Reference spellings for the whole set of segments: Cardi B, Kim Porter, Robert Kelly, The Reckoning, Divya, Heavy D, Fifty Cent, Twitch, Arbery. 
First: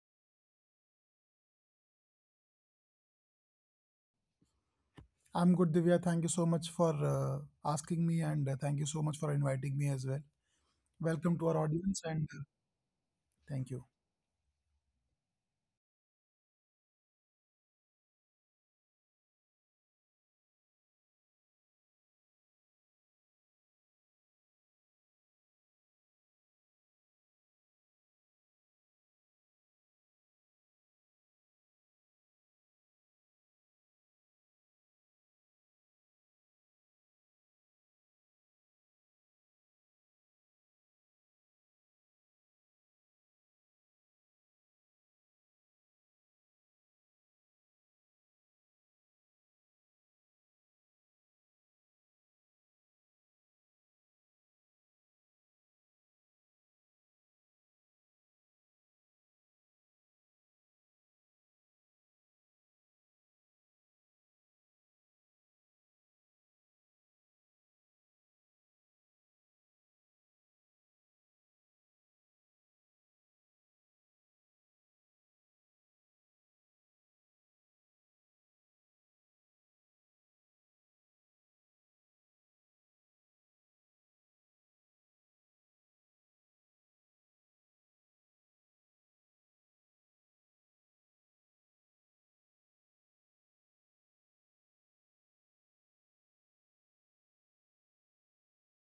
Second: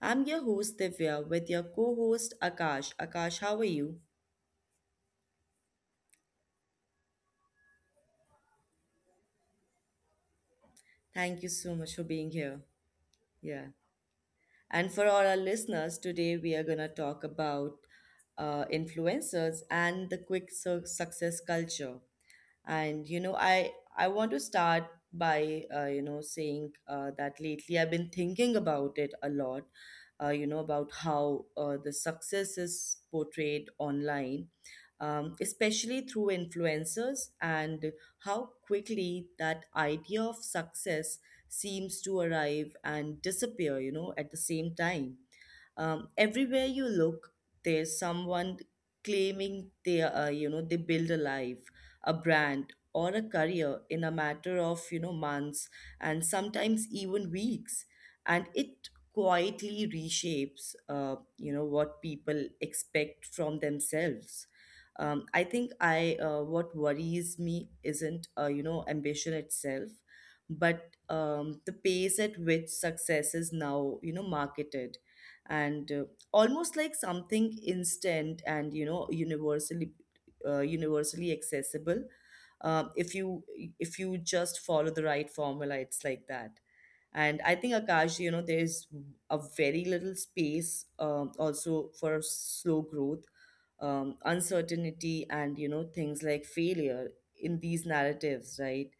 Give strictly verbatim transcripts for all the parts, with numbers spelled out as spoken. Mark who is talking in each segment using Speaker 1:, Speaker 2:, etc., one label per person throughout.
Speaker 1: I'm your host Divya with your co host Akash. Akash, how are you?
Speaker 2: I'm good, Divya. Thank you so much for uh, asking me, and uh, thank you so much for inviting me as well. Welcome to our
Speaker 1: Thank you so
Speaker 2: audience,
Speaker 1: much for
Speaker 2: and uh,
Speaker 1: being here.
Speaker 2: thank you.
Speaker 1: Yeah. And for all our listeners, today we are going to talk about uh, influencers and the quick su- success culture. And you know I i want to start by uh, you know saying uh, that lately I've been thinking about it a lot, uh, you know about how uh, the success is portrayed online, um, especially through influencers, and how quickly that idea of success seems to arrive and disappear, you know, at the same time. Um, everywhere you look, there's someone claiming they, uh, you know, they build a life, a brand, or a career in a matter of, you know, months and sometimes even weeks. And it quietly reshapes, uh, you know, what people expect from themselves. um, I think I uh, what worries me isn't, uh, you know ambition itself but, um, the pace at which success is now, you know, marketed and, uh, almost like something instant and, you know, universally uh, universally accessible. Um, if you if you just follow the right formula, it's like that. And I think, Akash, you know, there's a very little space, um, also for slow growth, um, uncertainty, and, you know, things like failure in these narratives, right?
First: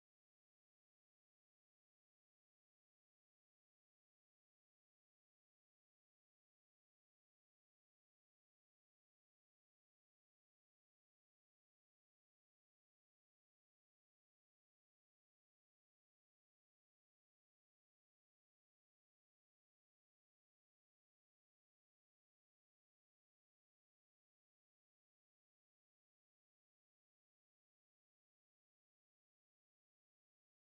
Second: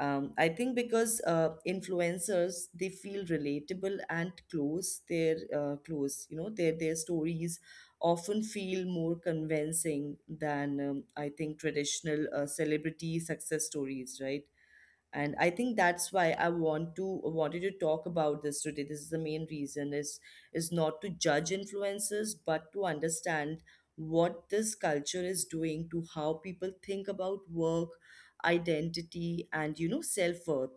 Speaker 1: um, I think because, uh, influencers, they feel relatable and close, their uh, close you know, their their stories often feel more convincing than, um, I think, traditional uh, celebrity success stories, right? And I think that's why i want to wanted to talk about this today. This is the main reason, is is not to judge influences but to understand what this culture is doing to how people think about work, identity, and, you know, self-worth.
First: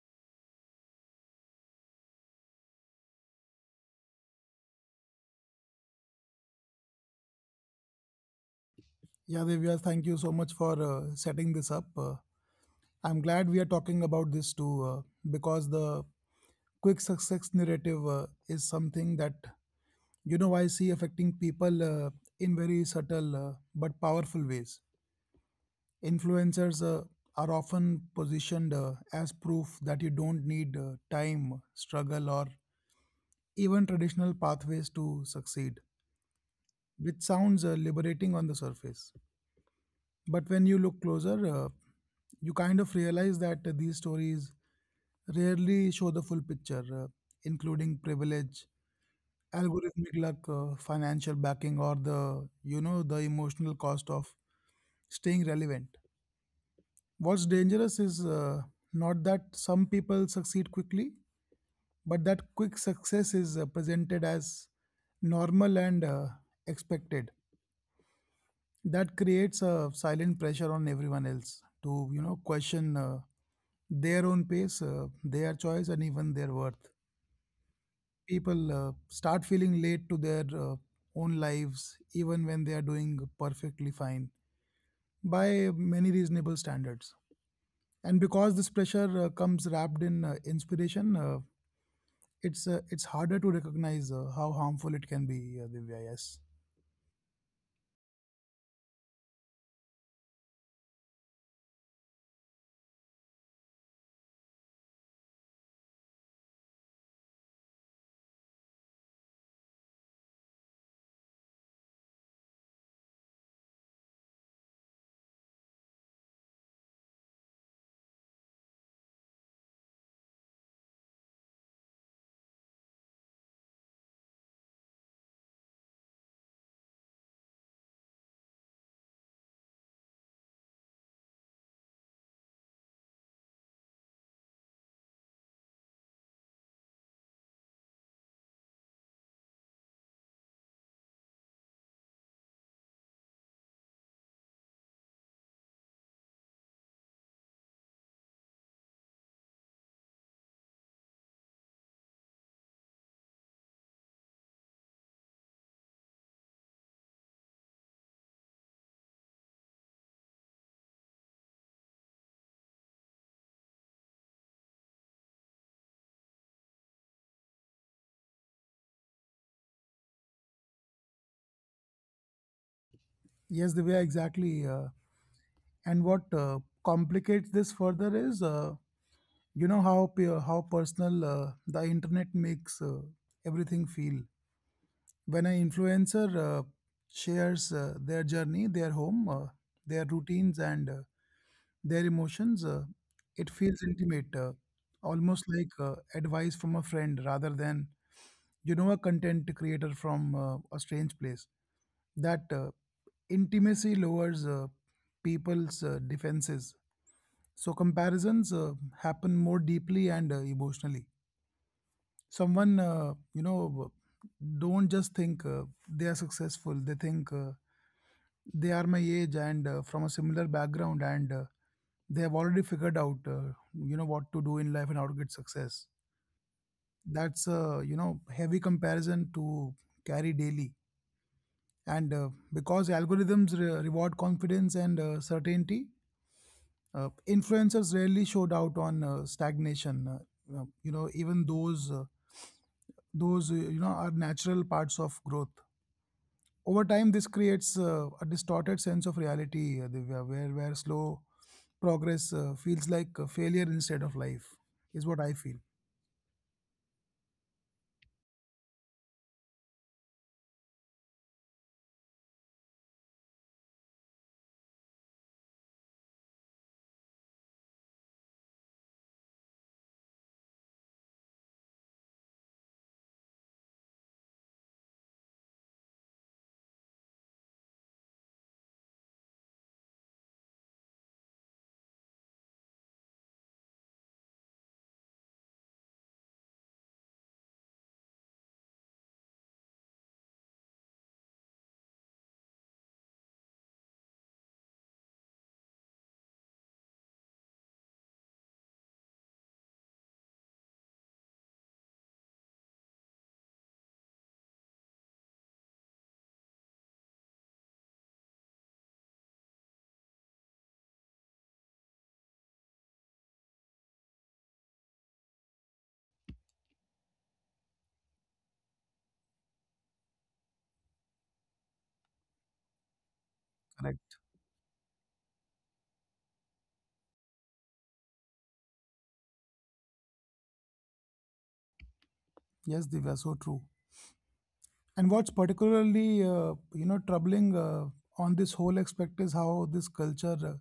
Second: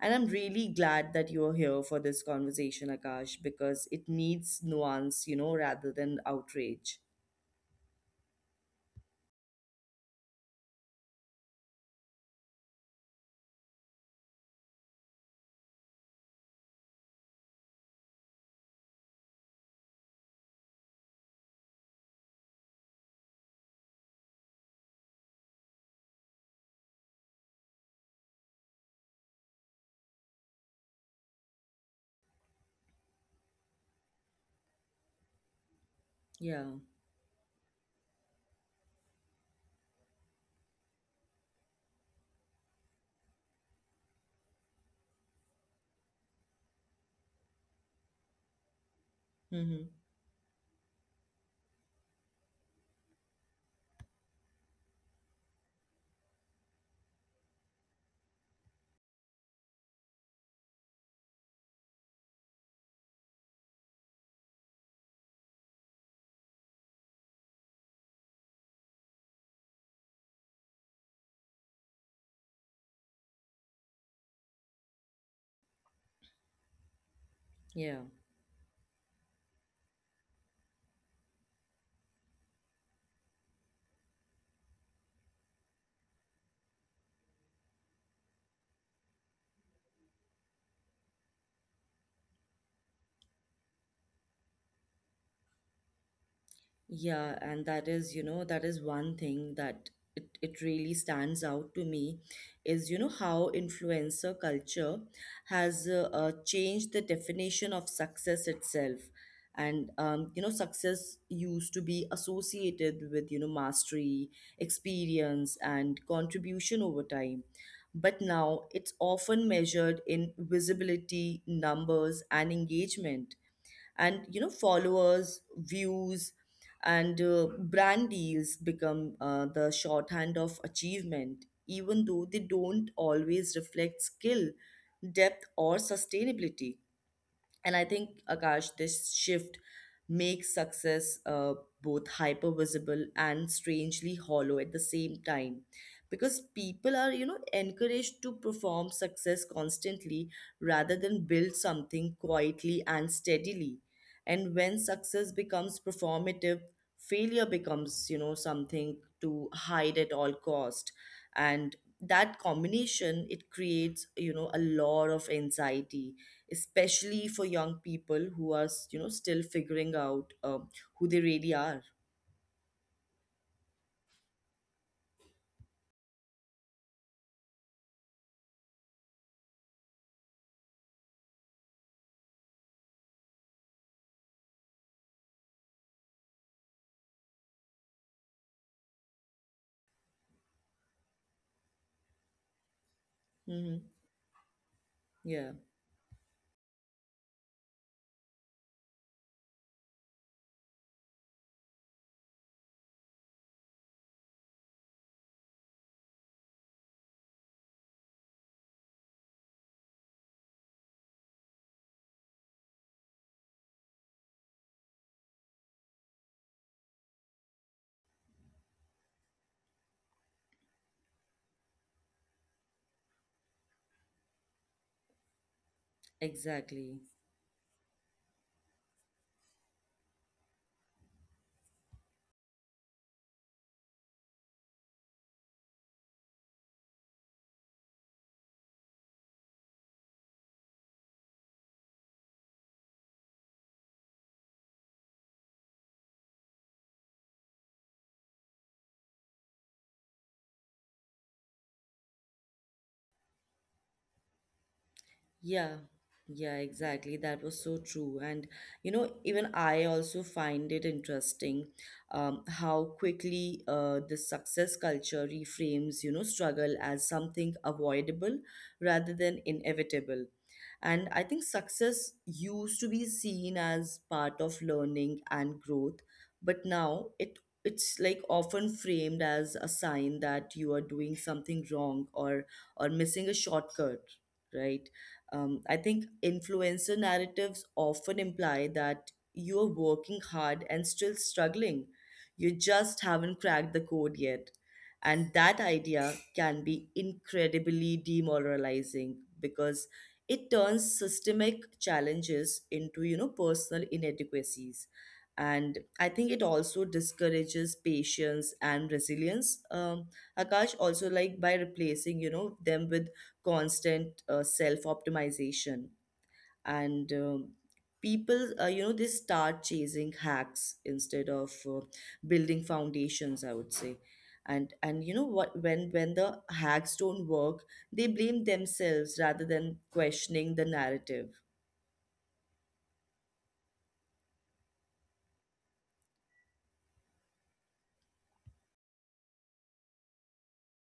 Speaker 1: And I'm really glad that you're here for this conversation, Akash, because it needs nuance, you know, rather than outrage.
Speaker 2: Yeah, Divya, thank you so much for uh, setting this up. Uh, I'm glad we are talking about this too, uh, because the quick success narrative uh, is something that you know I see affecting people uh, in very subtle uh, but powerful ways. Influencers uh, are often positioned uh, as proof that you don't need uh, time, struggle, or even traditional pathways to succeed,
Speaker 1: Yeah.
Speaker 2: which sounds uh, liberating on the surface. But when you look closer, uh, you kind of realize that uh, these stories rarely show the full picture, uh, including privilege,
Speaker 1: Mm-hmm.
Speaker 2: algorithmic luck, uh, financial backing, or the you know the emotional cost of staying relevant. What's dangerous is uh, not that some people succeed quickly, but that quick success is uh, presented as normal and uh, expected. That creates a silent pressure on everyone else to you know question uh, their own pace, uh, their choice, and even their worth.
Speaker 1: Yeah.
Speaker 2: People uh, start feeling late to their uh, own lives even when they are doing perfectly fine by many reasonable standards, and because this pressure uh, comes wrapped in uh, inspiration, uh, it's uh, it's harder to recognize uh, how harmful it can be, uh, Divya. Yes,
Speaker 1: Yeah, and that is, you know, that is one thing that it, it really stands out to me, is, you know, how influencer culture has uh, uh, changed the definition of success itself. And, um, you know, success used to be associated with, you know, mastery, experience, and contribution over time. But now it's often measured in visibility, numbers, and engagement, and, you know, followers, views, and, uh, brand deals become uh, the shorthand of achievement, even though they don't always reflect skill, depth, or sustainability. And I think, Akash, this shift makes success uh, both hyper visible and strangely hollow at the same time. Because people are, you know, encouraged to perform success constantly rather than build something quietly and steadily. And when success becomes performative, failure becomes, you know, something to hide at all cost. And that combination, it creates, you know, a lot of anxiety, especially for young people who are s- you know, still figuring out, um, who they really are.
Speaker 2: yes, Divya, exactly. Uh, and what uh, complicates this further is, uh, you know, how pe- how personal uh, the internet makes uh, everything feel. When an influencer uh, shares uh, their journey, their home, uh, their routines, and uh, their emotions, uh,
Speaker 1: Hmm.
Speaker 2: it feels intimate, uh,
Speaker 1: Yeah.
Speaker 2: almost like uh, advice from a friend rather than you know a content creator from uh, a strange place. That uh, intimacy lowers uh, people's uh, defenses, so comparisons uh, happen more deeply and uh, emotionally. Someone, uh, you know, don't just think uh, they are successful. They think uh, they are my age and uh, from a similar background and uh, they have already figured out, uh, you know, what to do in life and how to get success.
Speaker 1: Exactly.
Speaker 2: That's a you know heavy comparison to carry daily. And uh, because algorithms re- reward confidence and uh, certainty, uh, influencers rarely showed out on uh, stagnation, uh, uh, you know, even those, uh, those uh, you know, are natural parts of growth. Over time, this creates uh, a distorted sense of reality, uh, Divya, where, where slow progress uh, feels like a failure instead of life, is what I
Speaker 1: Yeah,
Speaker 2: feel.
Speaker 1: yeah, exactly. That was so true. And, you know, even I also find it interesting, um, how quickly uh, the success culture reframes, you know, struggle as something avoidable rather than inevitable. And I think success used to be seen as part of learning and growth, but now it it's like often framed as a sign that you are doing something wrong, or or missing a shortcut, right? Um, I think influencer narratives often imply that you're working hard and still struggling. You just haven't cracked the code yet. And that idea can be incredibly demoralizing because it turns systemic challenges into, you know, personal inadequacies. And I think it also discourages patience and resilience. Um, Akash, also, like by replacing, you know, them with constant uh, self optimization and, um, people, uh, you know, they start chasing hacks instead of uh, building foundations, I would say.
Speaker 2: Correct.
Speaker 1: And and you know what, when when the hacks don't work, they blame themselves rather than questioning the narrative.
Speaker 2: Yes, Divya, so true. And what's particularly, uh, you know, troubling uh, on this whole aspect is how this culture uh,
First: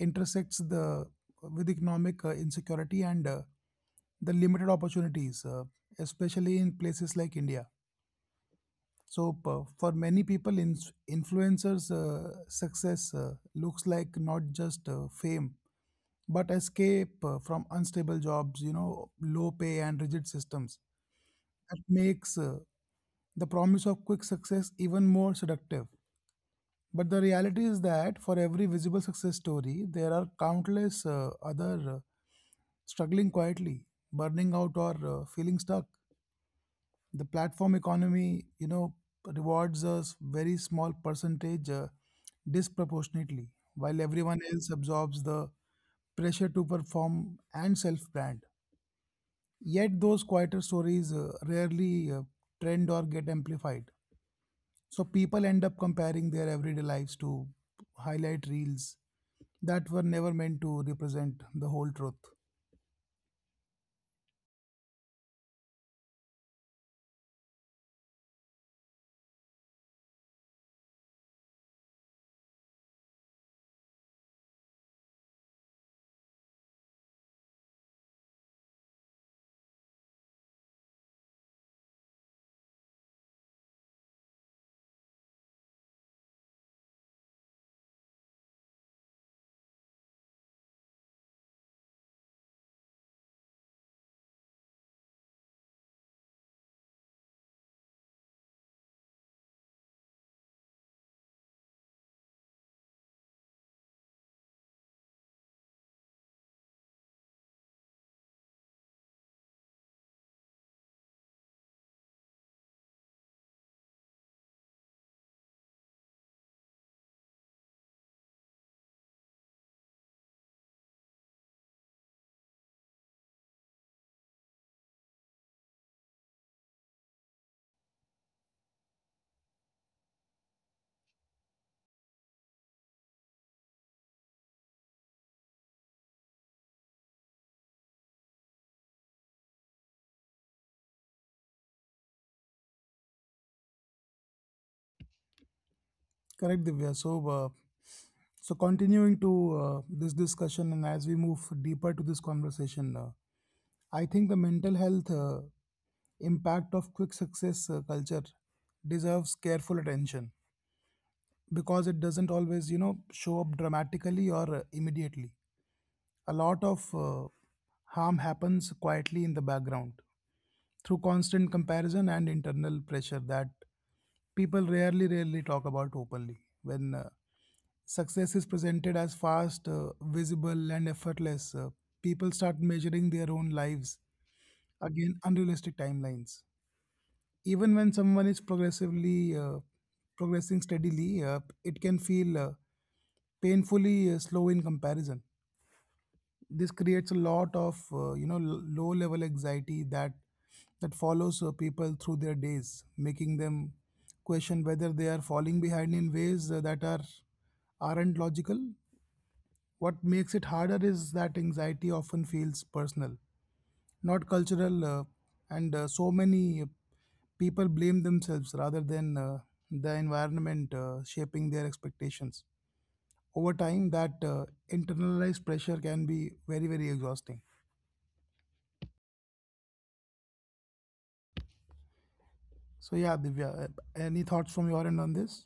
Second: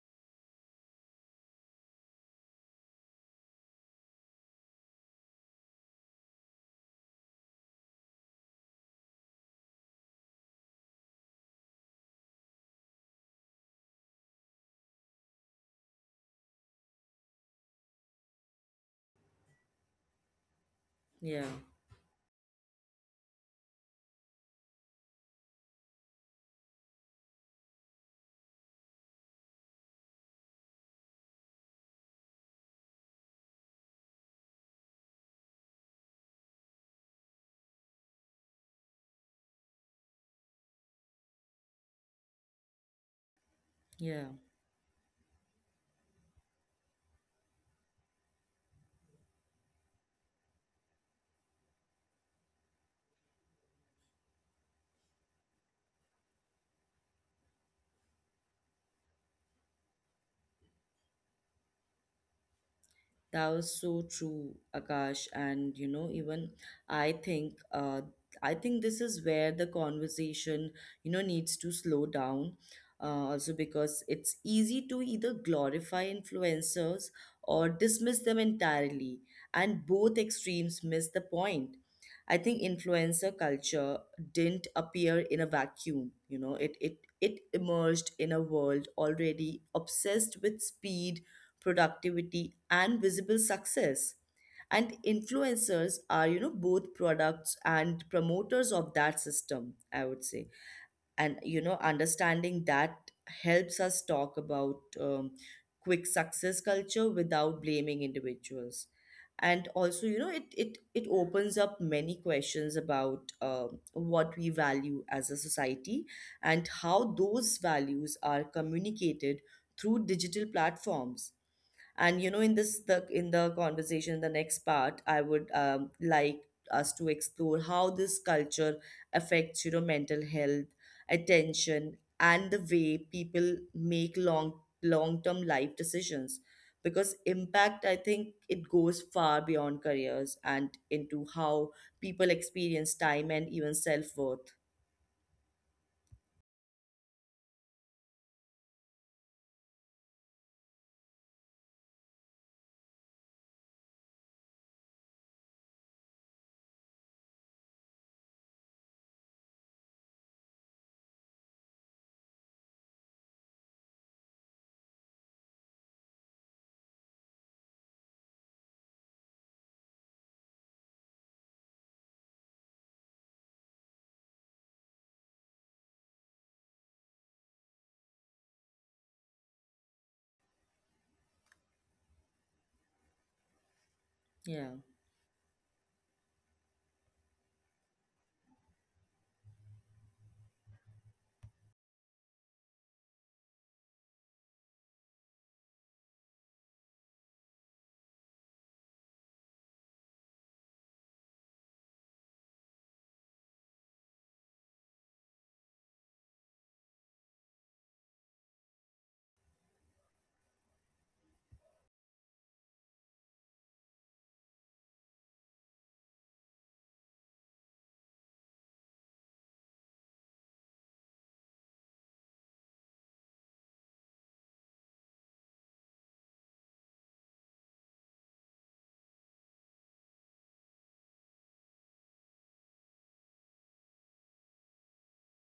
Speaker 2: intersects the uh, with economic uh, insecurity and uh, the limited opportunities, uh, especially in places like India. So, p- for many people, ins influencers' uh, success uh, looks like not just uh, fame, but escape uh, from unstable jobs, you know, low pay and rigid systems.
Speaker 1: Yeah.
Speaker 2: That makes uh, the promise of quick success even more seductive. But the reality is that for every visible success story, there are countless uh, other uh, struggling quietly, burning out, or uh, feeling stuck. The platform economy, you know, rewards a s- very small percentage uh, disproportionately, while
Speaker 1: Yeah.
Speaker 2: everyone else absorbs the pressure to perform and self brand. Yet those quieter stories uh, rarely uh, trend or get amplified, so people end up comparing their everyday lives to highlight reels that were never meant to represent the whole truth.
Speaker 1: That was so true, Akash. And you know, even I think, uh, I think this is where the conversation, you know, needs to slow down. Uh, also because it's easy to either glorify influencers or dismiss them entirely, and both extremes miss the point. I think influencer culture didn't appear in a vacuum. You know, it it it emerged in a world already obsessed with speed, productivity, and visible success. And influencers are, you know, both products and promoters of that system, I would say. And, you know, understanding that helps us talk about, um, quick success culture without blaming individuals. And also, you know, it it it opens up many questions about, um, what we value as a society and how those values are communicated through digital platforms. And, you know, in this the in the conversation, the next part I would, um, like us to explore how this culture affects, you know, mental health, attention, and the way people make long long term life decisions, because impact, I think, it goes far beyond careers and into how people experience time and even self worth.
Speaker 2: Correct. Divya. so uh, So continuing to uh, this discussion, and as we move deeper to this conversation, uh, I think the mental health uh, impact of quick success uh, culture deserves careful attention, because it doesn't always, you know, show up dramatically or uh, immediately. A lot of uh, harm happens quietly in the background through constant comparison and internal pressure that people rarely rarely talk about openly. When uh, success is presented as fast, uh, visible, and effortless, uh, people start measuring their own lives
Speaker 1: Yeah.
Speaker 2: again unrealistic timelines. Even when someone is progressively uh, progressing steadily, uh, it can feel uh, painfully uh, slow in comparison. This creates a lot of, uh, you know, low level anxiety that that follows uh, people through their days, making them question whether they are falling behind in ways uh, that are aren't logical. What makes it harder is that anxiety often feels personal, not cultural. Uh, and uh, so many uh, people blame themselves rather than uh, the environment uh, shaping their expectations. Over time, that uh, internalized pressure can be very very exhausting. So yeah, Divya, uh, any thoughts from your end on this?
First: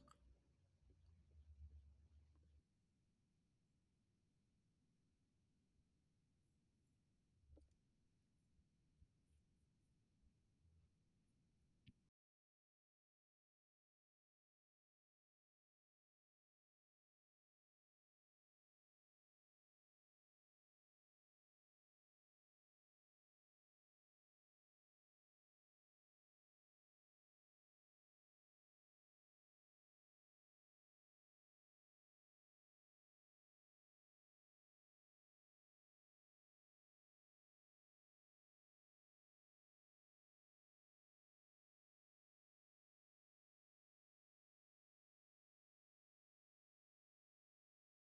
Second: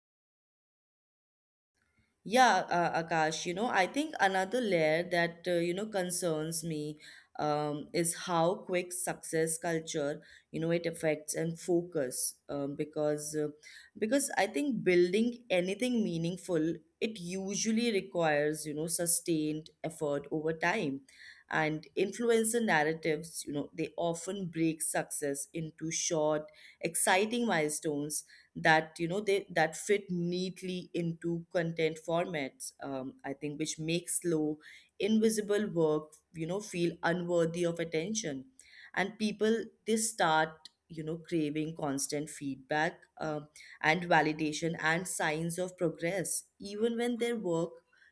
Speaker 1: Yeah, uh, Akash, you know, I think another layer that, uh, you know, concerns me, um, is how quick success culture, you know, it affects and focus, um, because uh, because I think building anything meaningful, it usually requires, you know, sustained effort over time. And influencer narratives, you know, they often break success into short, exciting milestones that, you know they that fit neatly into content formats, um, I think, which makes slow, invisible work, you know, feel unworthy of attention. And people, they start, you know, craving constant feedback, um, and validation and signs of progress even when their work,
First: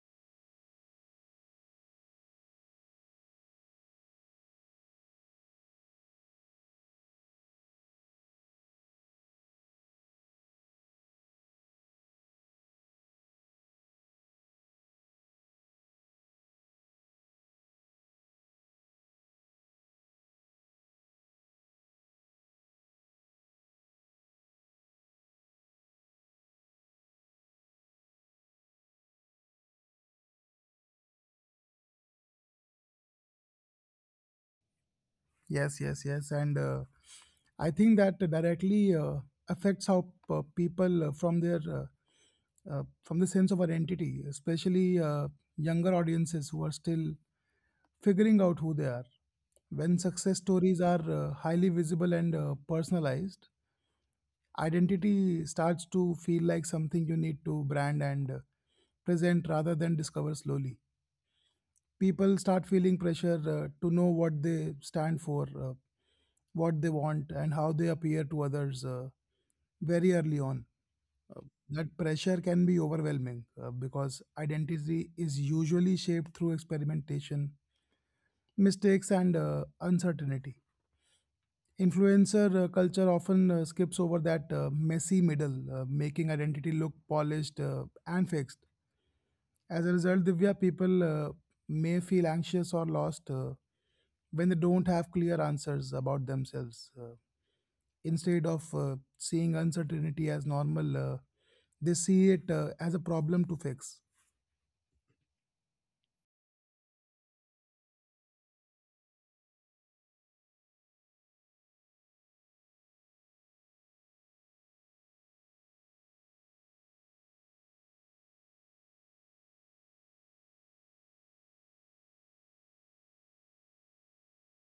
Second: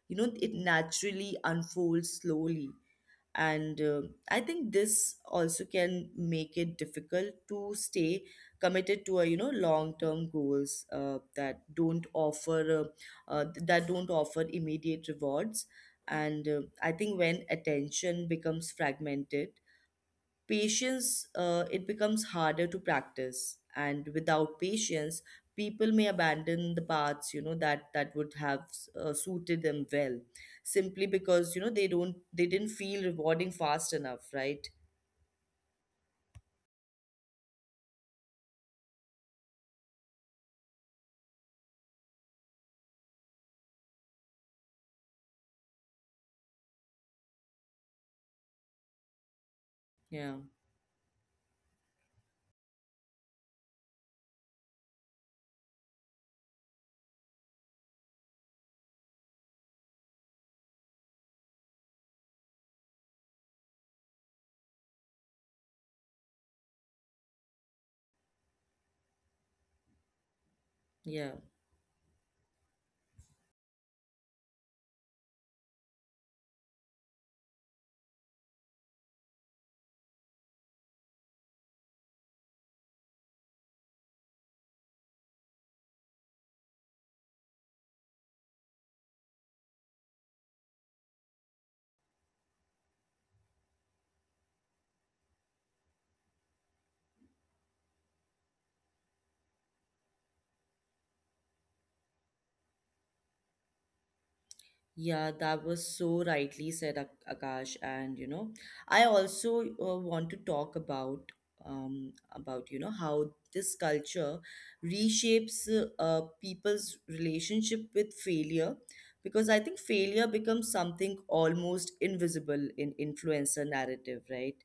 Speaker 1: you know, it naturally unfolds slowly. And, uh, I think this also can make it difficult to stay committed to a, you know, long term goals uh, that don't offer uh, uh, that don't offer immediate rewards. And, uh, I think when attention becomes fragmented, patience, uh, it becomes harder to practice. And without patience, people may abandon the paths, you know, that that would have uh, suited them well, simply because, you know, they don't they didn't feel rewarding fast enough, right?
Speaker 2: Yes, yes, yes, and uh, I think that directly uh, affects how p- people uh, from their uh, uh, from the sense of identity, especially uh, younger audiences who are still figuring out who they are. When
Speaker 1: Yeah.
Speaker 2: success stories are uh, highly visible and uh, personalized, identity starts to feel like something you need to brand and uh, present rather than discover slowly. People start feeling pressure uh, to know what they stand for, uh, what they want, and how they appear to others, uh, very early on.
Speaker 1: Yeah.
Speaker 2: Uh, that pressure can be overwhelming uh, because identity is usually shaped through experimentation, mistakes, and uh, uncertainty. Influencer uh, culture often uh, skips over that uh, messy middle, uh, making identity look polished uh, and fixed. As a result, Divya, people uh, may feel anxious or lost uh, when they don't have clear answers about themselves. Uh, instead of uh, seeing uncertainty as normal, uh, they see it uh, as a problem to fix.
Speaker 1: Yeah, that was so rightly said, Ak- Akash. And you know, I also, uh, want to talk about, um about, you know, how this culture reshapes uh, uh, people's relationship with failure, because I think failure becomes something almost invisible in influencer narrative, right?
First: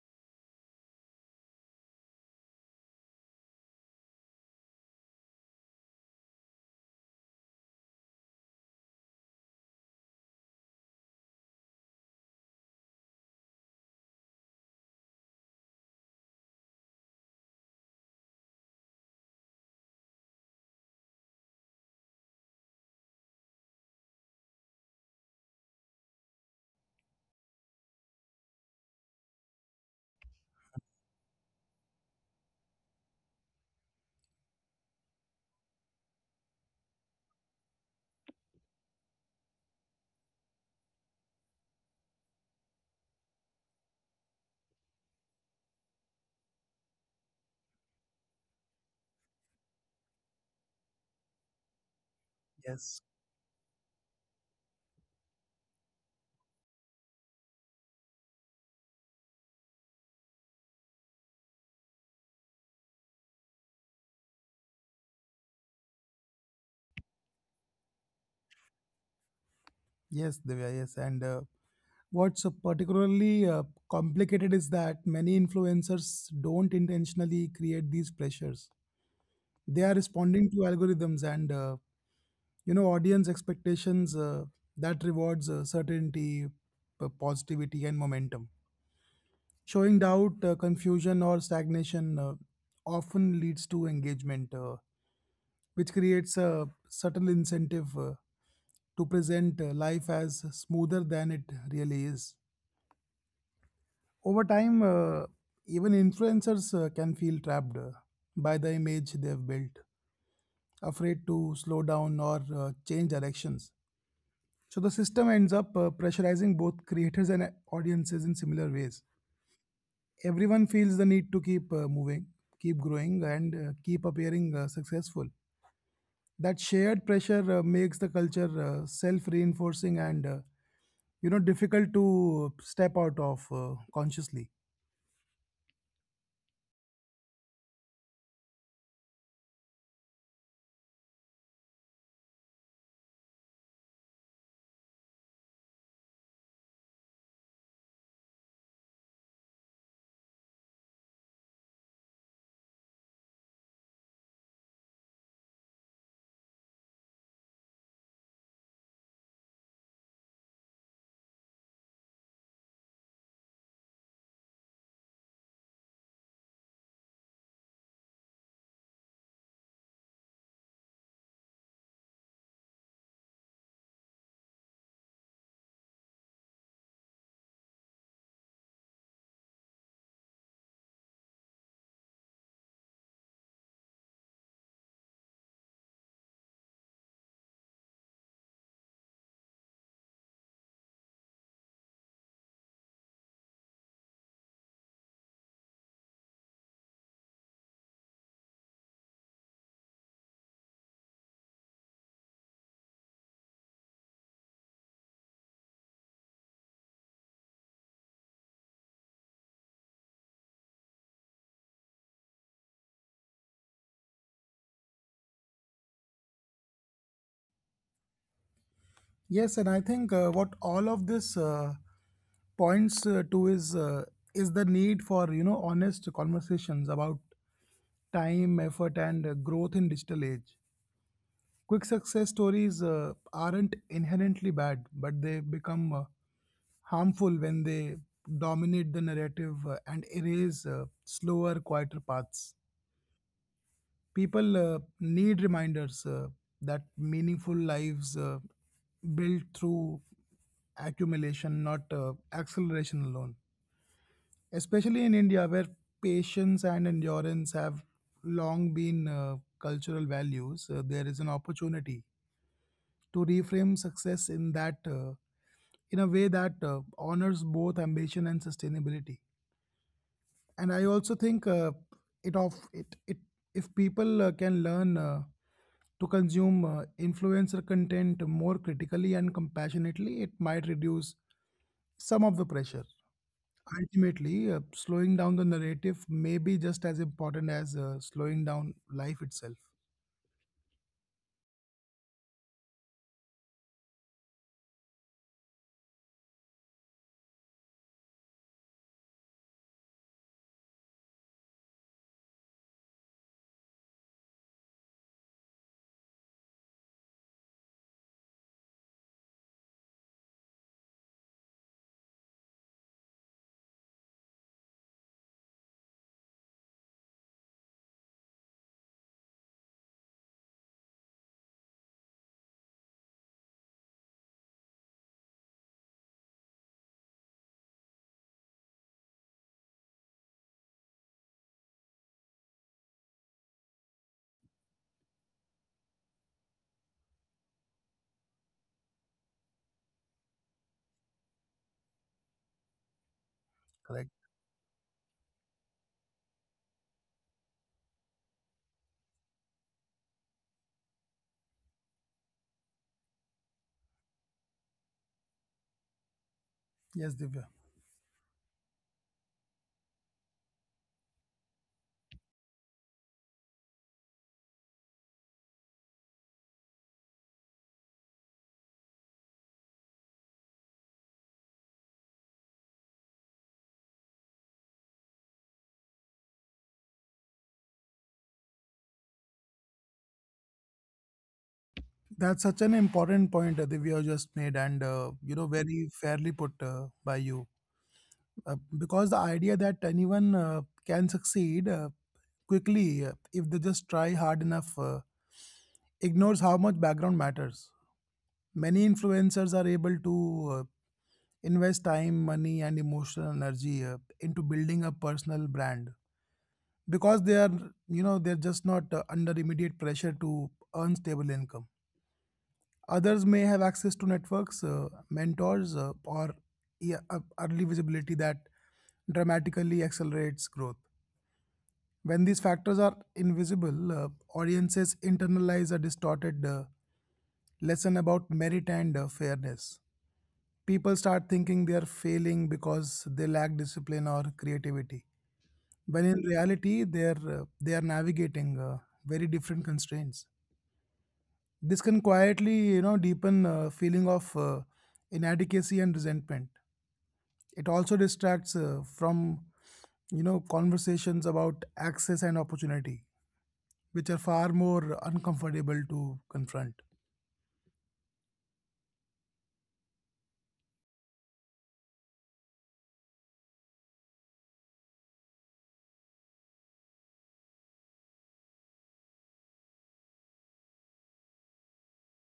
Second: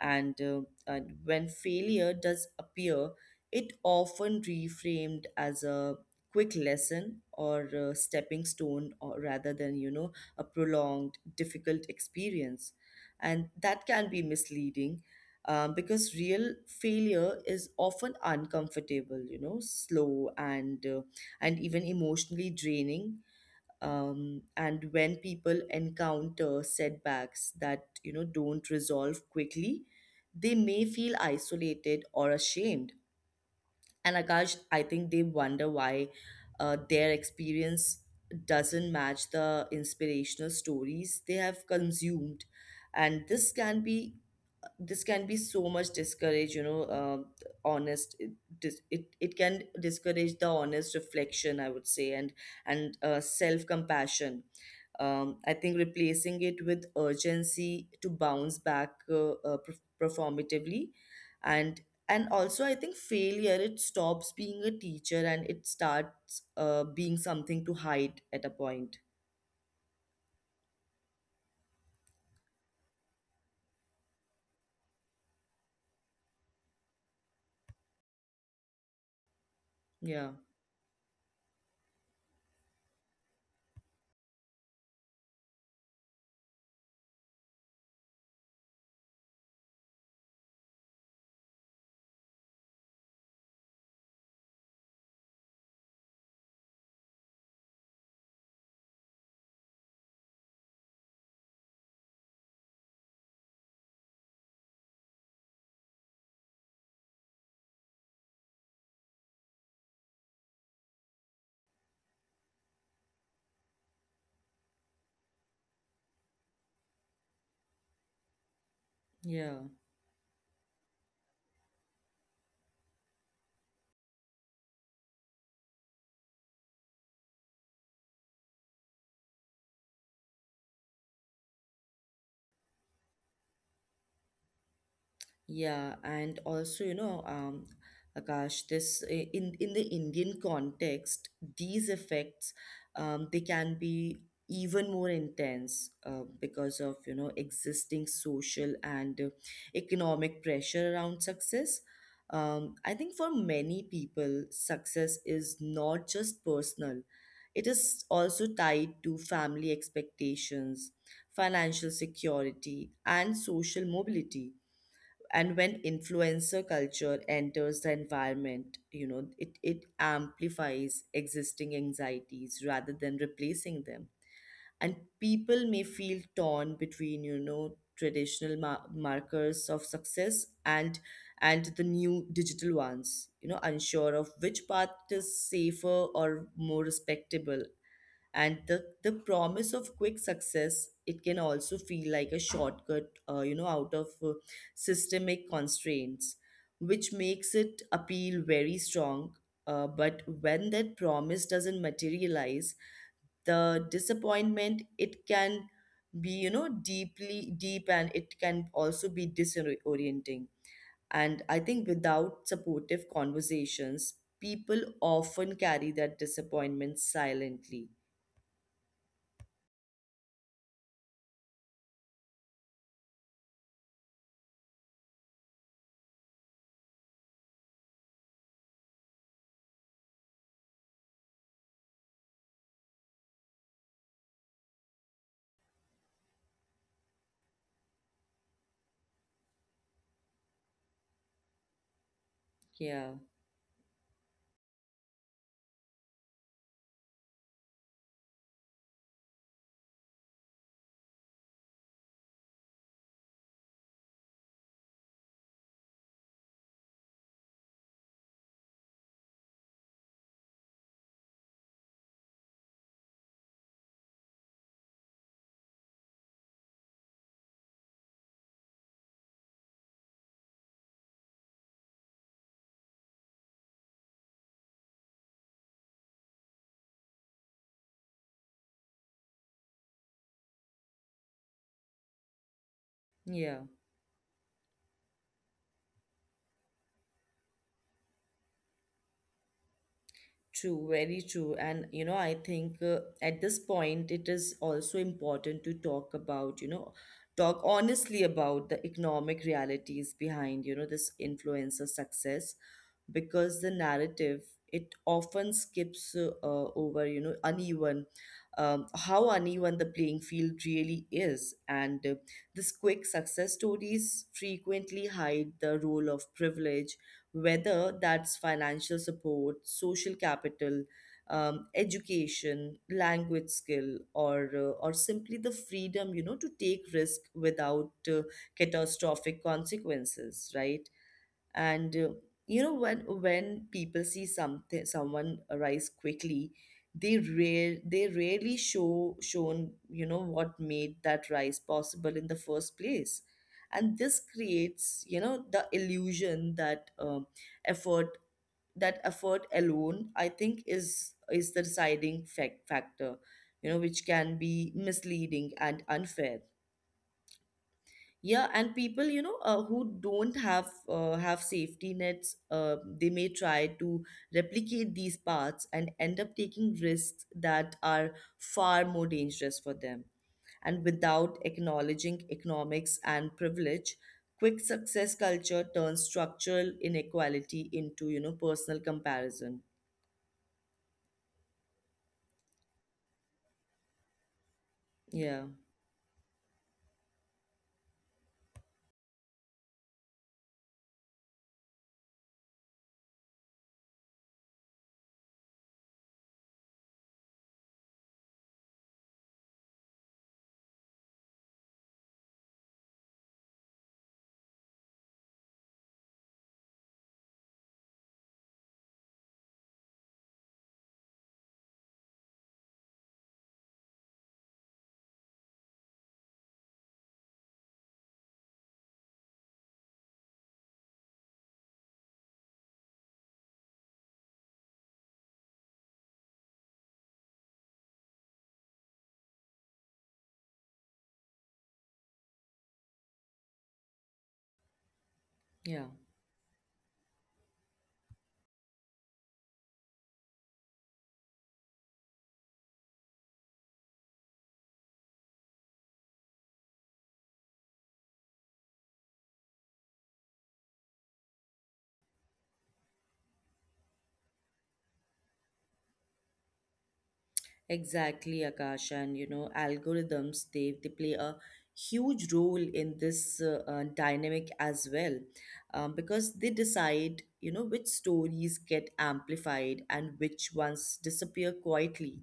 Speaker 1: And, uh, and when failure does appear, it often reframed as a quick lesson or a stepping stone, or rather than, you know, a prolonged difficult experience. And that can be misleading, um, because real failure is often uncomfortable, you know, slow, and, uh, and even emotionally draining. Um, and when people encounter setbacks that, you know, don't resolve quickly, they may feel isolated or ashamed. And Akash, I think they wonder why uh, their experience doesn't match the inspirational stories they have consumed. And this can be, this can be so much discouraged, you know, uh, honest it, dis- it it can discourage the honest reflection, I would say, and and
Speaker 2: Yes.
Speaker 1: uh, self compassion, um, I think, replacing it with urgency to bounce back uh, uh, perf- performatively. and and also, I think failure, it stops being a teacher and it starts, uh, being something to hide at a point.
Speaker 2: Yes, Divya, yes. And uh, what's uh, particularly uh, complicated is that many influencers don't intentionally create these pressures. They are
Speaker 1: Yeah.
Speaker 2: responding to algorithms and, uh, you know, audience expectations uh, that rewards uh, certainty, p- positivity, and momentum. Showing doubt, uh, confusion, or stagnation uh, often leads to engagement, uh, which creates a subtle incentive uh, to present uh, life as smoother than it really is. Over time, uh, even influencers uh, can feel trapped uh, by the image they've built, afraid to slow down or uh, change directions. So the system ends up uh, pressurizing both creators and uh, audiences in similar ways.
Speaker 1: Yeah.
Speaker 2: Everyone feels the need to keep uh, moving, keep growing, and uh, keep appearing uh, successful. That shared pressure uh, makes the culture uh, self-reinforcing and, uh, you know, difficult to step out of uh, consciously.
Speaker 1: Yeah, and also, you know, um, Akash, this i- in in the Indian context, these effects, um, they can be even more intense, uh, because of, you know, existing social and, uh, economic pressure around success. Um, I think for many people, success is not just personal. It is also tied to family expectations, financial security, and social mobility. And when influencer culture enters the environment, you know, it, it amplifies existing anxieties rather than replacing them. And people may feel torn between, you know, traditional mar- markers of success and and the new digital ones, you know, unsure of which path is safer or more respectable. And the, the promise of quick success, it can also feel like a shortcut, uh, you know, out of, uh, systemic constraints, which makes it appeal very strong. Uh, but when that promise doesn't materialize, the disappointment, it can be, you know, deeply deep, and it can also be disorienting. And I think without supportive conversations, people often carry that disappointment silently.
Speaker 2: Yes, and I think, uh, what all of this uh, points uh, to is, uh, is the need for you know honest conversations about time, effort, and uh, growth in digital age. Quick success stories uh, aren't inherently bad, but they become uh, harmful when they dominate the narrative uh, and erase uh, slower, quieter paths.
Speaker 1: Yeah.
Speaker 2: People uh, need reminders uh, that meaningful lives uh, built through accumulation, not uh, acceleration alone. Especially in India, where patience and endurance have long been uh, cultural values, uh, there is an opportunity to reframe success in that uh, in a way that uh, honors both ambition and sustainability. And I also think, uh, it of it it if people uh, can learn uh, to consume uh, influencer content more critically and compassionately, it might reduce some of the pressure.
Speaker 1: Yeah,
Speaker 2: Ultimately, uh, slowing down the narrative may be just as important as uh, slowing down life itself.
Speaker 1: true, very true. And you know, I think uh, at this point it is also important to talk about, you know, talk honestly about the economic realities behind, you know, this influencer success because the narrative it often skips uh, uh, over you know uneven um, how uneven the playing field really is and uh, these quick success stories frequently hide the role of privilege whether that's financial support social capital, um, education language skill or uh, or simply the freedom you know to take risk without uh, catastrophic consequences, right? And uh, you know when when people see something someone rise quickly, they rare they rarely show shown you know what made that rise possible in the first place. And
Speaker 2: Correct.
Speaker 1: this creates you know the illusion that um, effort, that effort alone I think is is the deciding fac- factor, you know, which can be misleading and unfair.
Speaker 2: Yes, Divya.
Speaker 1: Yeah, and people, you know, uh, who don't have uh, have safety nets, uh, they may try to replicate these paths and end up taking risks that are far more dangerous for them. And without acknowledging economics and privilege, quick success culture turns structural inequality into, you know, personal comparison.
Speaker 2: That's such an important point uh, Divya just made, and, uh, you know,
Speaker 1: Yeah,
Speaker 2: very fairly put uh, by you. Uh, because the idea that anyone uh, can succeed uh, quickly uh, if they just try hard enough uh, ignores how much background matters. Many influencers are able to uh, invest time, money, and emotional energy uh, into building a personal brand because they are, you know, they're just not uh, under immediate pressure to earn stable income. Others may have access to networks, uh, mentors, uh, or yeah, uh, early visibility that dramatically accelerates growth. When these factors are invisible, uh, audiences internalize a distorted uh, lesson about merit and uh, fairness. People start thinking they are failing because they lack discipline or creativity,
Speaker 1: yeah.
Speaker 2: when in reality they're uh, they are navigating uh, very different constraints. This can quietly, you know, deepen a feeling of uh, inadequacy and resentment. It also distracts uh, from, you know, conversations about access and opportunity, which are far more uncomfortable to confront.
Speaker 1: Exactly, Akash, and you know, algorithms they they play a huge role in this uh, uh, dynamic as well, um, because they decide you know which stories get amplified and which ones disappear quietly.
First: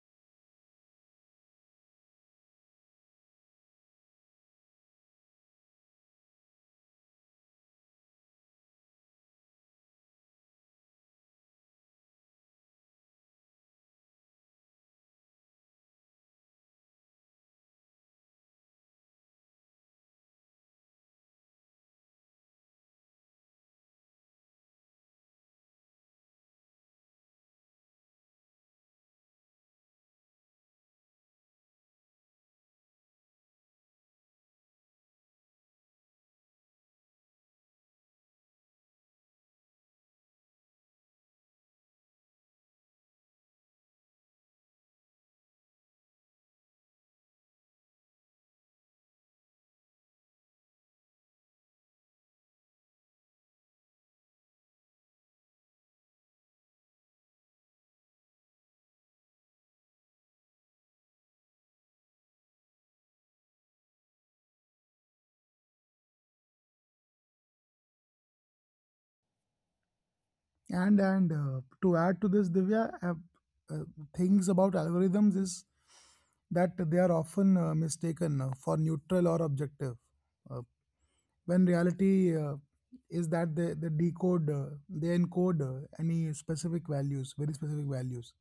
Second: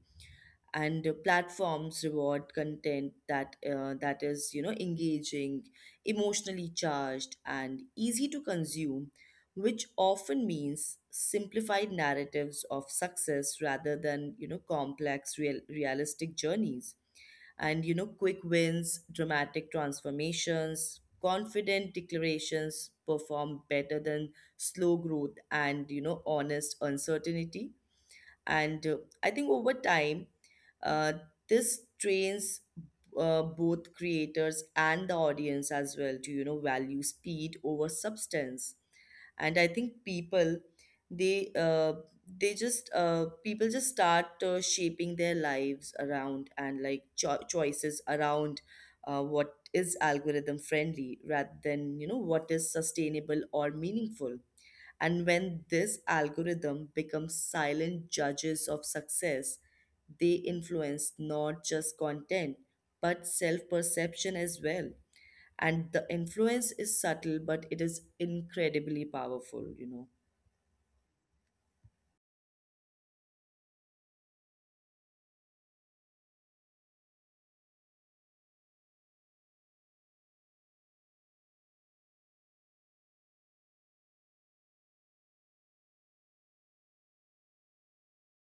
Speaker 1: And uh, platforms reward content that uh, that is you know engaging, emotionally charged, and easy to consume, which often means simplified narratives of success rather than you know complex real realistic journeys. And you know quick wins, dramatic transformations, confident declarations perform better than slow growth and you know honest uncertainty. And uh, I think over time, uh, this trains uh, both creators and the audience as well to, you know, value speed over substance. And I think people, they uh, they just uh, people just start uh, shaping their lives around and like cho- choices around uh, what is algorithm friendly rather than you know what is sustainable or meaningful. And when this algorithm becomes silent judges of success, they influence not just content, but self perception as well. And the influence is subtle, but it is incredibly powerful, you know.
Speaker 2: And and uh, To add to this, Divya, uh, uh, things about algorithms is that they are often uh, mistaken uh, for neutral or objective, uh, when reality uh, is that they, they decode, uh, they encode uh, any specific values, very specific values.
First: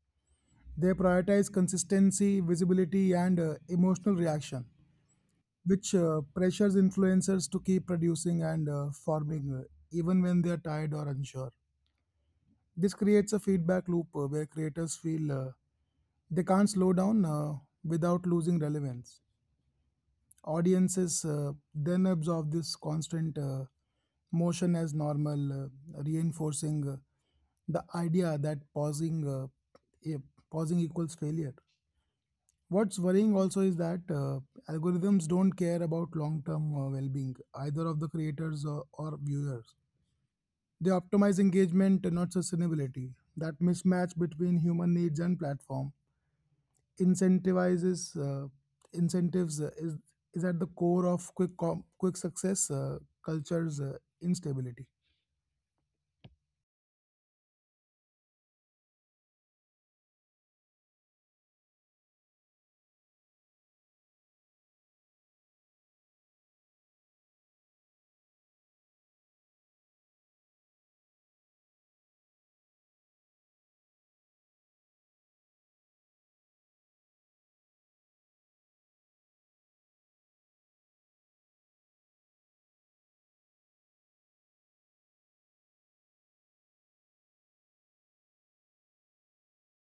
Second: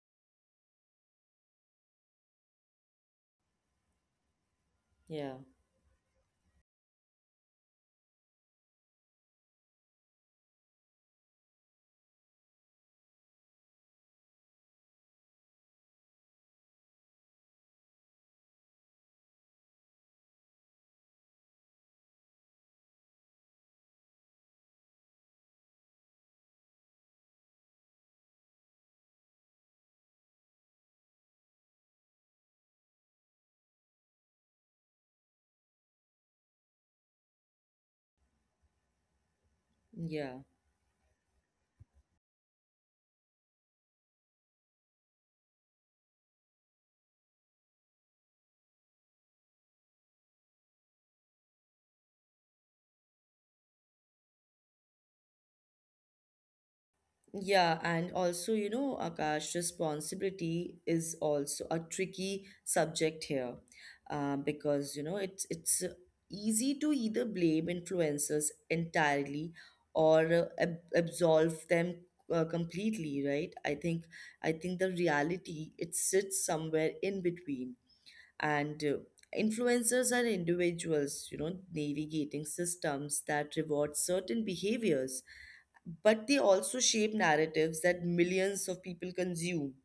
Speaker 2: They prioritize consistency, visibility, and uh, emotional reaction,
Speaker 1: Yeah,
Speaker 2: which uh, pressures influencers to keep producing and uh, forming uh, even when they are tired or unsure. This creates a feedback loop uh, where creators feel uh, they can't slow down uh, without losing relevance. Audiences uh, then absorb this constant uh, motion as normal, uh, reinforcing uh, the idea that pausing uh, e- pausing equals failure. What's worrying also is that uh, algorithms don't care about long term uh, well being, either of the creators or, or viewers.
Speaker 1: yeah.
Speaker 2: They optimize engagement, not sustainability. That mismatch between human needs and platform incentivizes uh, incentives uh, is, is at the core of quick, com- quick success uh, culture's uh, instability.
Speaker 1: Yeah, and also, you know, Akash, responsibility is also a tricky subject here, uh, because you know it's it's easy to either blame influencers entirely or uh, ab absolve them uh, completely, right? I think I think the reality it sits somewhere in between, and uh, influencers are individuals, you know, navigating systems that reward certain behaviors, but they also shape narratives that millions of people consume.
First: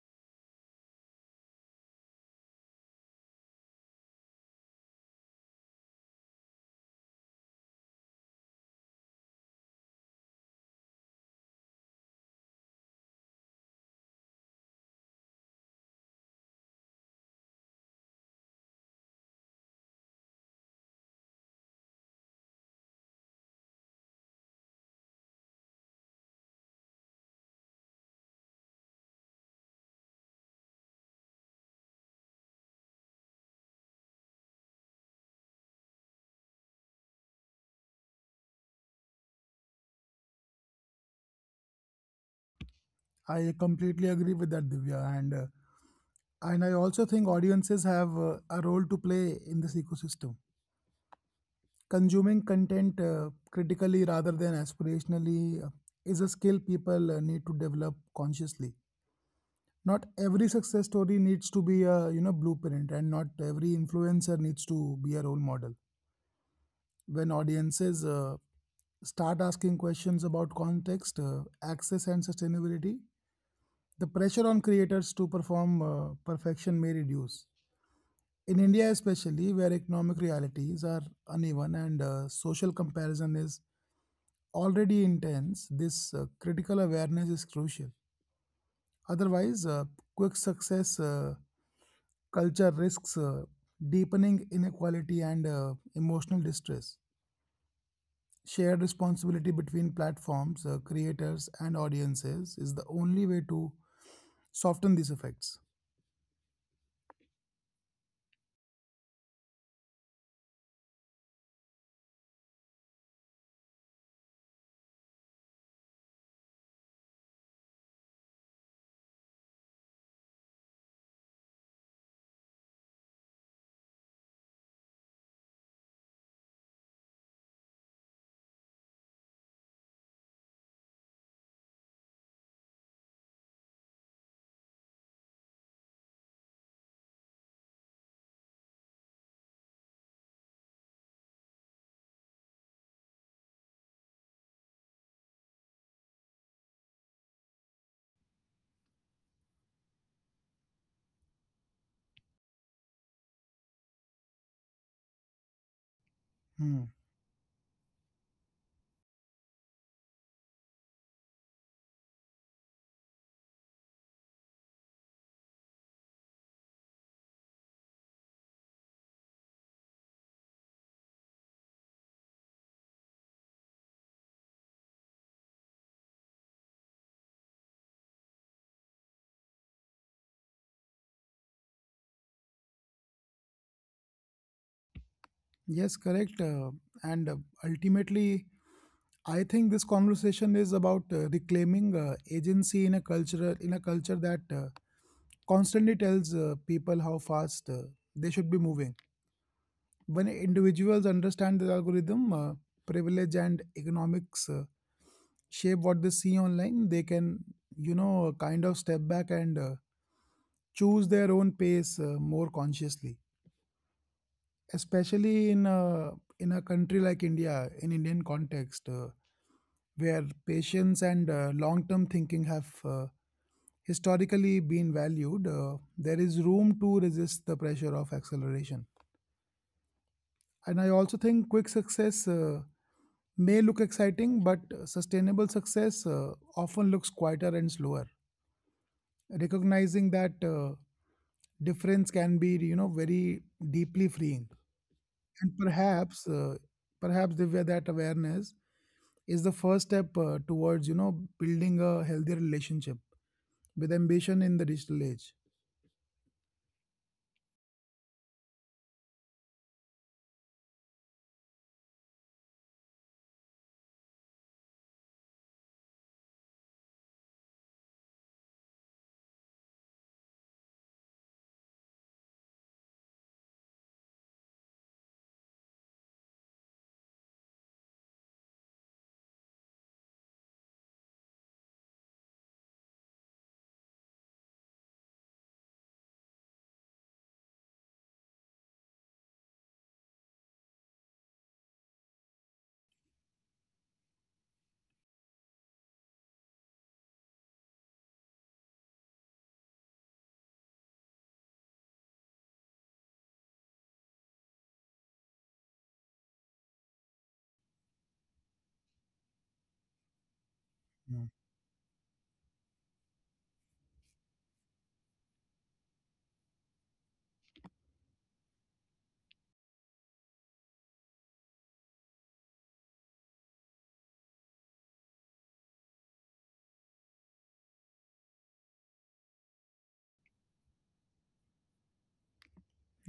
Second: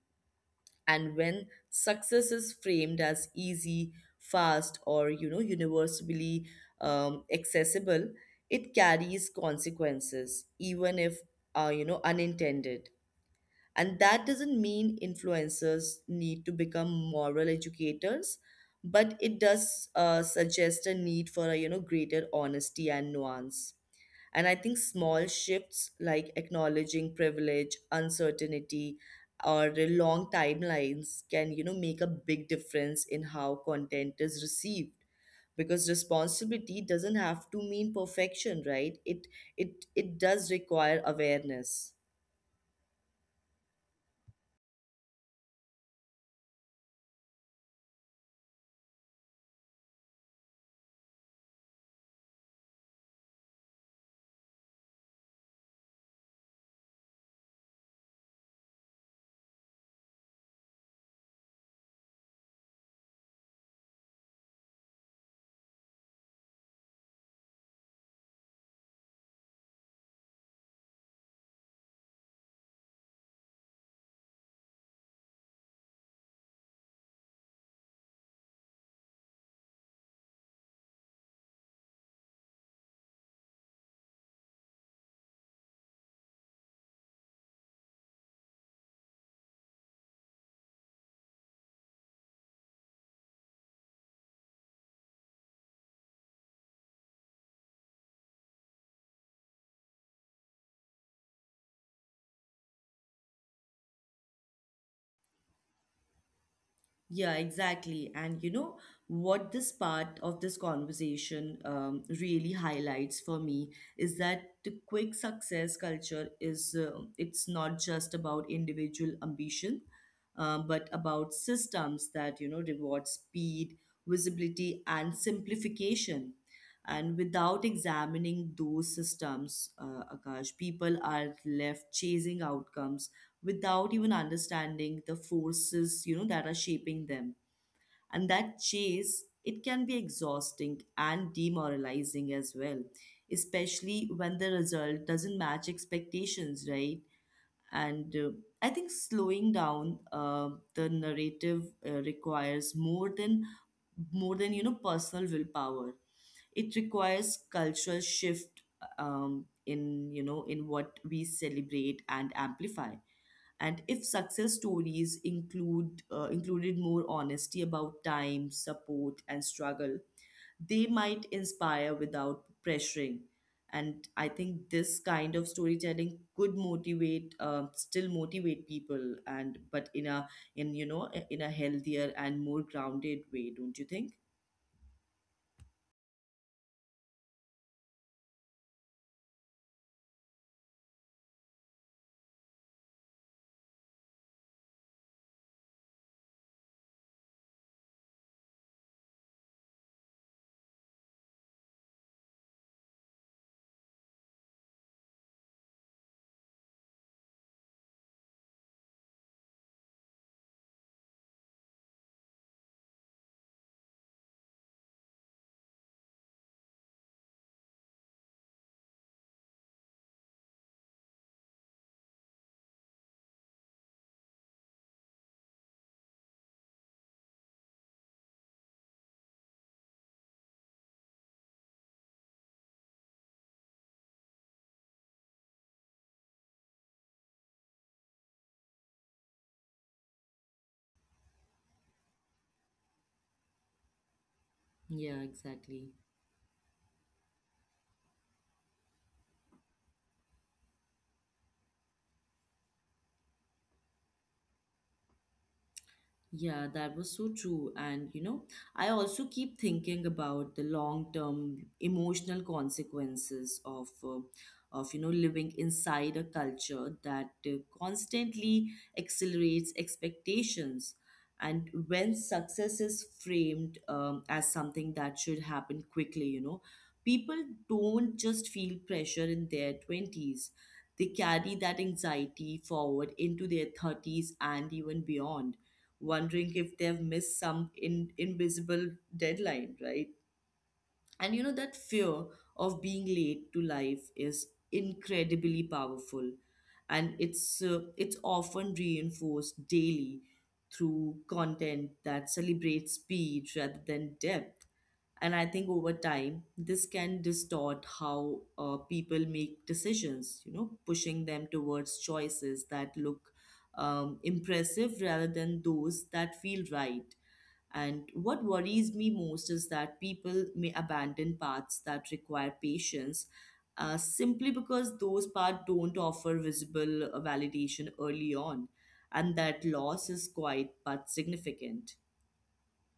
Speaker 1: And when success is framed as easy, fast, or you know, universally um, accessible, it carries consequences, even if uh, you know unintended. And that doesn't mean influencers need to become moral educators, but it does uh, suggest a need for a you know greater honesty and nuance. And I think small shifts like acknowledging privilege, uncertainty, or long timelines can, you know, make a big difference in how content is received. Because responsibility doesn't have to mean perfection, right? It it it does require awareness.
Speaker 2: I completely agree with that, Divya. And, uh, and I also think audiences have uh, a role to play in this ecosystem. Consuming content uh, critically rather than aspirationally uh, is a skill people uh, need to develop consciously. Not every success story needs to be a you know blueprint, and not every influencer needs to be a role model. When audiences uh, start asking questions about context, uh, access, and sustainability, the pressure on creators to perform uh, perfection may reduce. In India, especially, where economic realities are uneven and uh, social comparison is already intense, this uh, critical awareness is crucial. Otherwise, uh, quick success uh, culture risks uh, deepening inequality and uh, emotional distress. Shared responsibility between platforms, uh, creators, and audiences is the only way to soften these effects.
Speaker 1: Yeah, exactly. And you know what this part of this conversation um, really highlights for me is that the quick success culture is uh, it's not just about individual ambition, uh, but about systems that you know reward speed, visibility, and simplification. And without examining those systems, uh, Akash, people are left chasing outcomes without even understanding the forces you know that are shaping them. And that chase it can be exhausting and demoralizing as well, especially when the result doesn't match expectations, right? And uh, I think slowing down uh, the narrative uh, requires more than more than you know personal willpower.
Speaker 2: Hmm.
Speaker 1: It requires cultural shift, um, in you know in what we celebrate and amplify. And if success stories include uh, included more honesty about time, support, and struggle, they might inspire without pressuring. And I think this kind of storytelling could motivate uh, still motivate people, and but in a in you know in a healthier and more grounded way, don't you think?
Speaker 2: Yes, correct. Uh, and uh, ultimately, I think this conversation is about uh, reclaiming uh, agency in a cultural in a culture that uh, constantly tells uh, people how fast uh, they should be moving. When individuals understand the algorithm, uh, privilege, and economics uh, shape what they see online, they can you know kind of step back and uh, choose their own pace uh, more consciously. Especially in a in a country like India, in Indian context, Uh, where patience and uh, long term thinking have uh, historically been valued, uh, there is room to resist the pressure of acceleration. And I also think quick success uh, may look exciting, but sustainable success uh, often looks quieter and slower, recognizing that uh, difference can be you know very deeply freeing.
Speaker 1: Yeah,
Speaker 2: And
Speaker 1: exactly.
Speaker 2: perhaps uh, perhaps, Divya, that awareness is the first step uh, towards you know building a healthier relationship with ambition in the digital age.
Speaker 1: Yeah, that was so true. And you know, I also keep thinking about the long-term emotional consequences of uh, of you know living inside a culture that uh, constantly accelerates expectations. And when success is framed um, as something that should happen quickly, you know, people don't just feel pressure in their twenties. They carry that anxiety forward into their thirties and even beyond, wondering if they've missed some in, invisible deadline, right? And you know, that fear of being late to life is incredibly powerful. And it's, uh, it's often reinforced daily through content that celebrates speed rather than depth. And I think over time, this can distort how uh, people make decisions, you know,
Speaker 2: Mm.
Speaker 1: pushing them towards choices that look um, impressive rather than those that feel right. And what worries me most is that people may abandon paths that require patience, uh, simply because those paths don't offer visible uh, validation early on. And that loss is quite but significant.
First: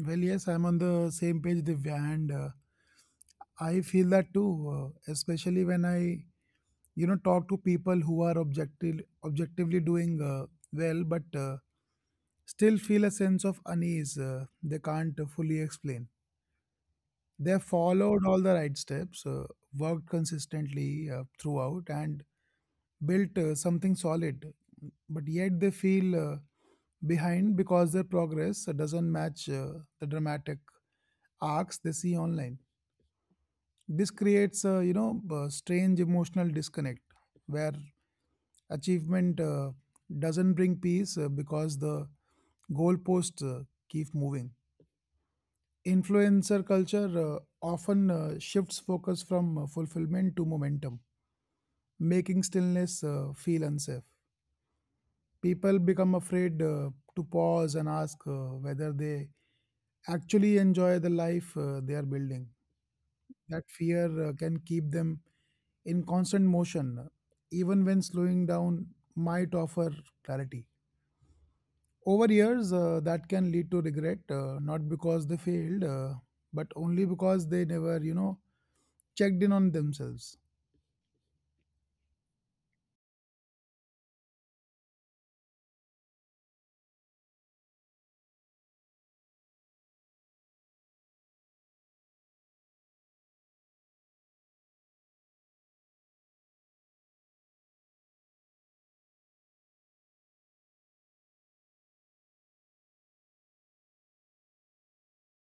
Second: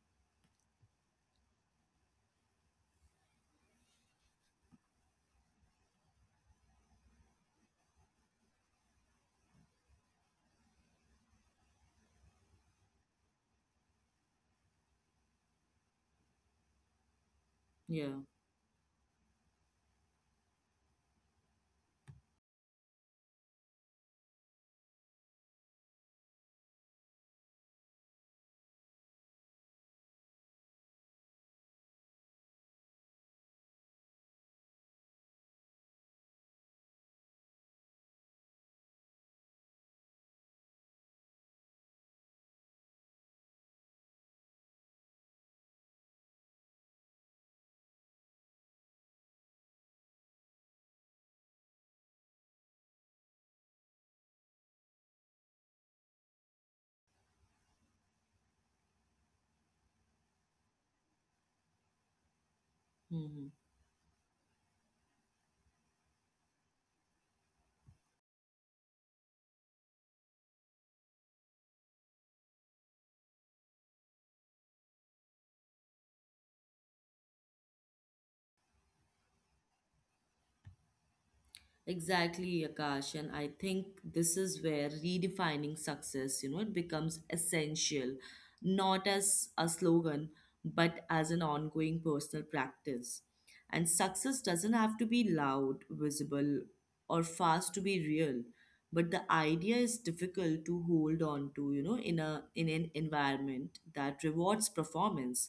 Speaker 2: Well, yes, I'm on the same page, Divya. And uh, I feel that too, uh, especially when I you know talk to people who are objective objectively doing uh, well, but uh, still feel a sense of unease uh, they can't uh, fully explain. They
Speaker 1: Yeah.
Speaker 2: followed all the right steps, uh, worked consistently uh, throughout, and built uh, something solid, but yet they feel uh, behind, because their progress uh, doesn't match uh, the dramatic arcs they see online. This creates a you know a strange emotional disconnect where achievement uh, doesn't bring peace uh, because the goalposts uh, keep moving. Influencer culture uh, often uh, shifts focus from uh, fulfillment to momentum, making stillness uh, feel unsafe. People become afraid uh, to pause and ask uh, whether they actually enjoy the life uh, they are building.
Speaker 1: Mm-hmm.
Speaker 2: That fear uh, can keep them in constant motion, even when slowing down might offer clarity. Over years, uh, that can lead to regret, uh, not because they failed, uh, but only because they never, you know, checked in on themselves.
Speaker 1: Exactly, Akash. And I think this is where redefining success, you know, it becomes essential, not as a slogan, but as an ongoing personal practice. And success doesn't have to be loud, visible, or fast to be real. But the idea is difficult to hold on to, you know, in a in an environment that rewards performance.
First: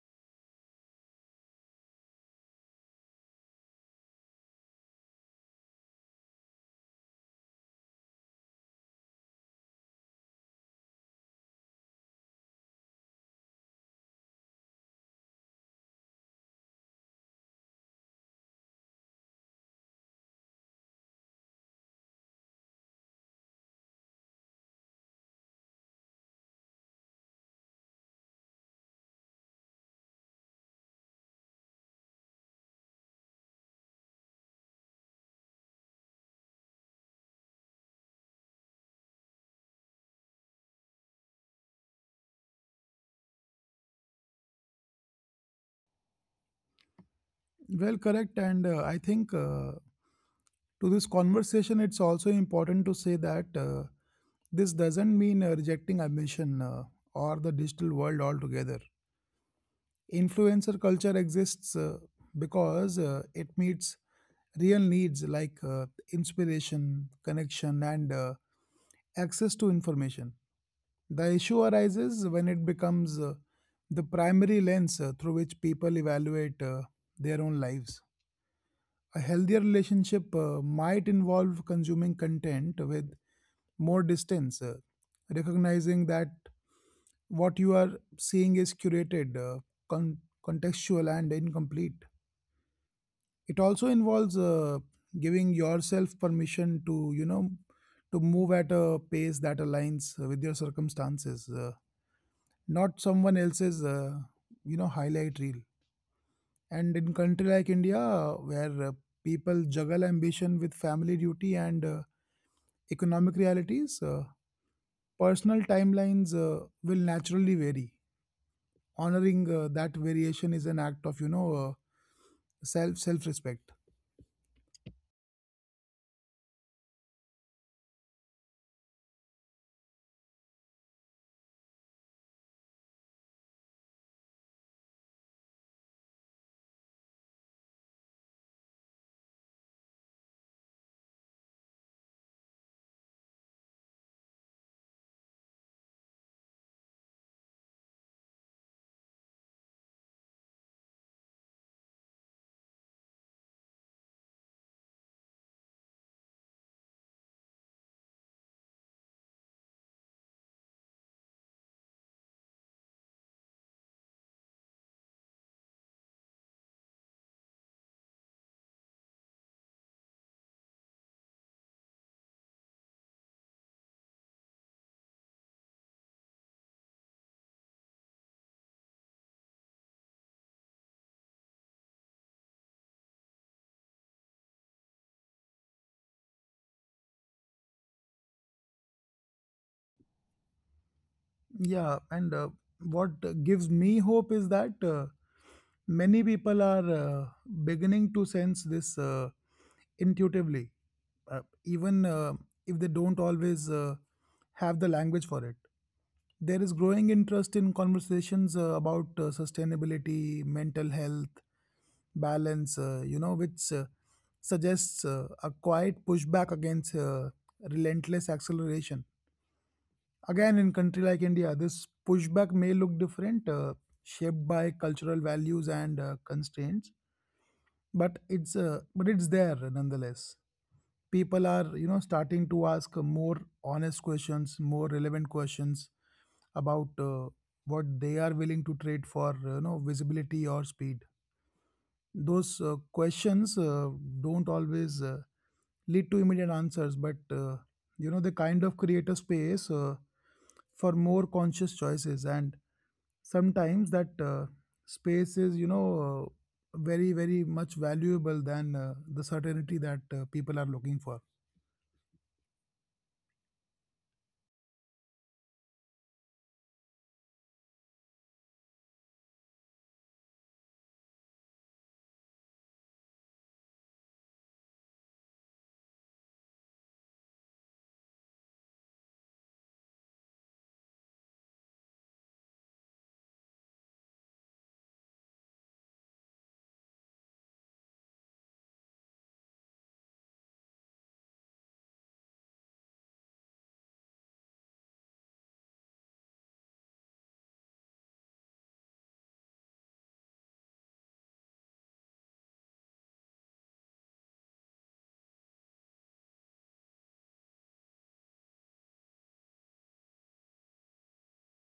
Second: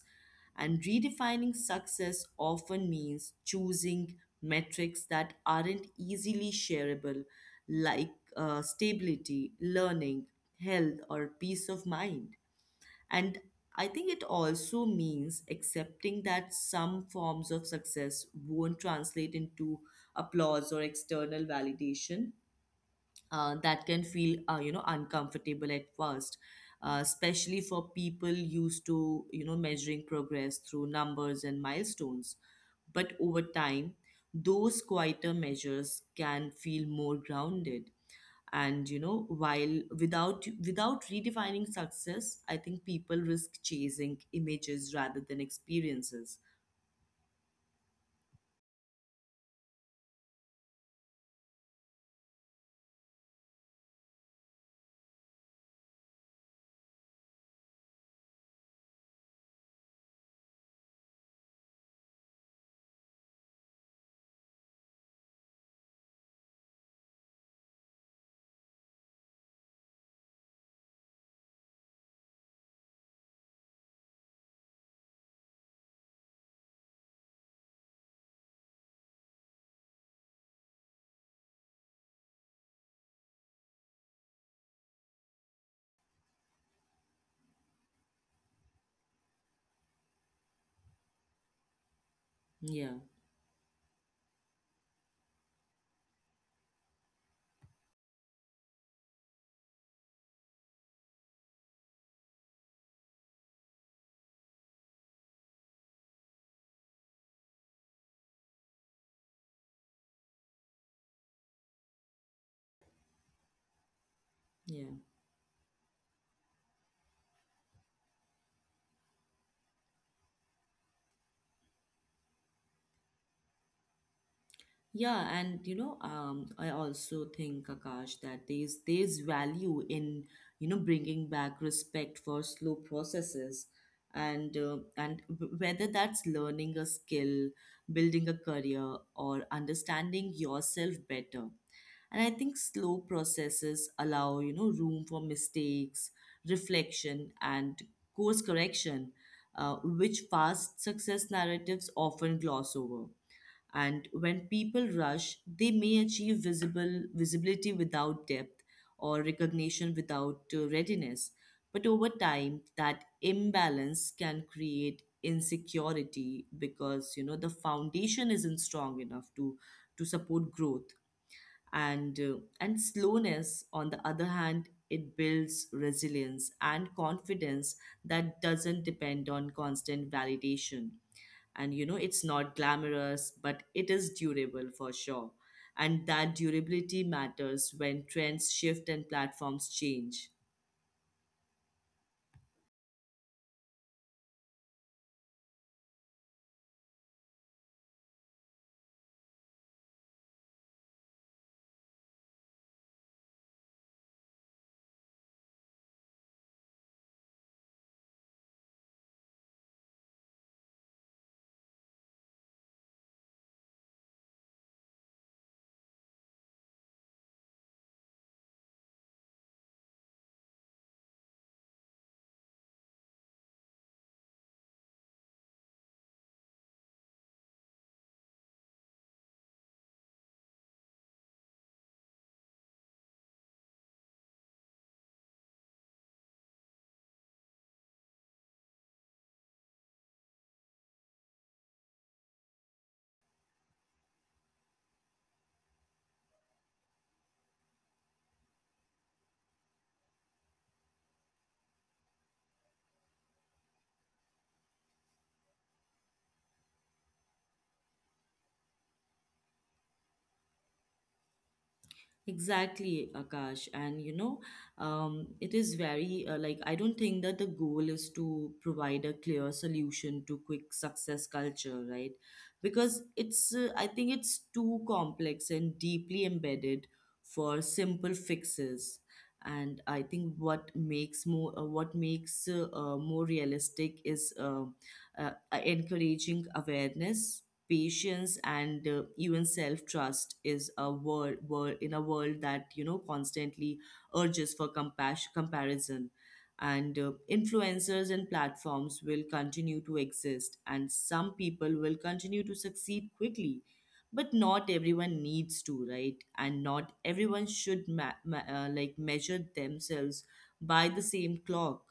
Speaker 1: And redefining success often means choosing metrics that aren't easily shareable, like uh, stability, learning, health, or peace of mind. And I think it also means accepting that some forms of success won't translate into applause or external validation, uh, that can feel uh, you know uncomfortable at first, uh, especially for people used to you know measuring progress through numbers and milestones. But over time those quieter measures can feel more grounded. And you know while without without redefining success I think people risk chasing images rather than experiences.
Speaker 2: Well, correct. And uh, I think uh, to this conversation, it's also important to say that uh, this doesn't mean uh, rejecting ambition uh, or the digital world altogether. Influencer culture exists uh, because uh, it meets real needs like uh, inspiration, connection, and uh, access to information. The issue arises when it becomes uh, the primary lens uh, through which people evaluate uh, their own lives. A healthier relationship uh, might involve consuming content with more distance, uh, recognizing that what you are seeing is curated, uh, con- contextual, and incomplete.
Speaker 1: Yeah,
Speaker 2: It also involves uh, giving yourself permission to, you know, to move at a pace that aligns with your circumstances, uh, not someone else's, uh, you know, highlight reel. And in country like India, where uh, people juggle ambition with family duty and uh, economic realities, uh,
Speaker 1: yeah.
Speaker 2: personal timelines uh, will naturally vary. Honoring uh, that variation is an act of, you know, uh, self self respect.
Speaker 1: Yeah, and you know, um, I also think, Akash, that there's there's value in you know bringing back respect for slow processes, and uh, and w- whether that's learning a skill, building a career, or understanding yourself better. And I think slow processes allow you know room for mistakes, reflection, and course correction, uh, which fast success narratives often gloss over. And when people rush they may achieve visible visibility without depth or recognition without uh, readiness. But over time that imbalance can create insecurity because you know the foundation isn't strong enough to to support growth. And uh, and slowness on the other hand it builds resilience and confidence that doesn't depend on constant validation. And you know it's not glamorous but it is durable for sure. And that durability matters when trends shift and platforms change.
Speaker 2: Yeah, and uh, what uh, gives me hope is that uh, many people are uh, beginning to sense this uh, intuitively, uh, even uh, if they don't always uh, have the language for it. There is growing interest in conversations uh, about uh, sustainability, mental health, balance, uh, you know, which uh, suggests uh, a quiet pushback against uh, relentless acceleration. Again, in country like India, this pushback may look different, uh, shaped by cultural values and uh, constraints, but it's uh, but it's there nonetheless. People are you know starting to ask more honest questions, more relevant questions about uh, what they are willing to trade for uh, you know visibility or speed. Those uh, questions uh, don't always uh, lead to immediate answers, but uh, you know they kind of create a space uh, for more conscious choices, and sometimes that uh, space is you know uh, very very much valuable than uh, the certainty that uh, people are looking for.
Speaker 1: Exactly, Akash. And you know, um, it is very uh, like I don't think that the goal is to provide a clear solution to quick success culture, right? Because it's, uh, I think it's too complex and deeply embedded for simple fixes. And I think what makes more, uh, what makes uh, uh, more realistic is uh, uh, encouraging awareness, patience, and uh, even self trust is a world, world in a world that you know constantly urges for compassion comparison. And uh, influencers and platforms will continue to exist and some people will continue to succeed quickly, but not everyone needs to, right? And not everyone should ma- ma- uh, like measure themselves by the same clock.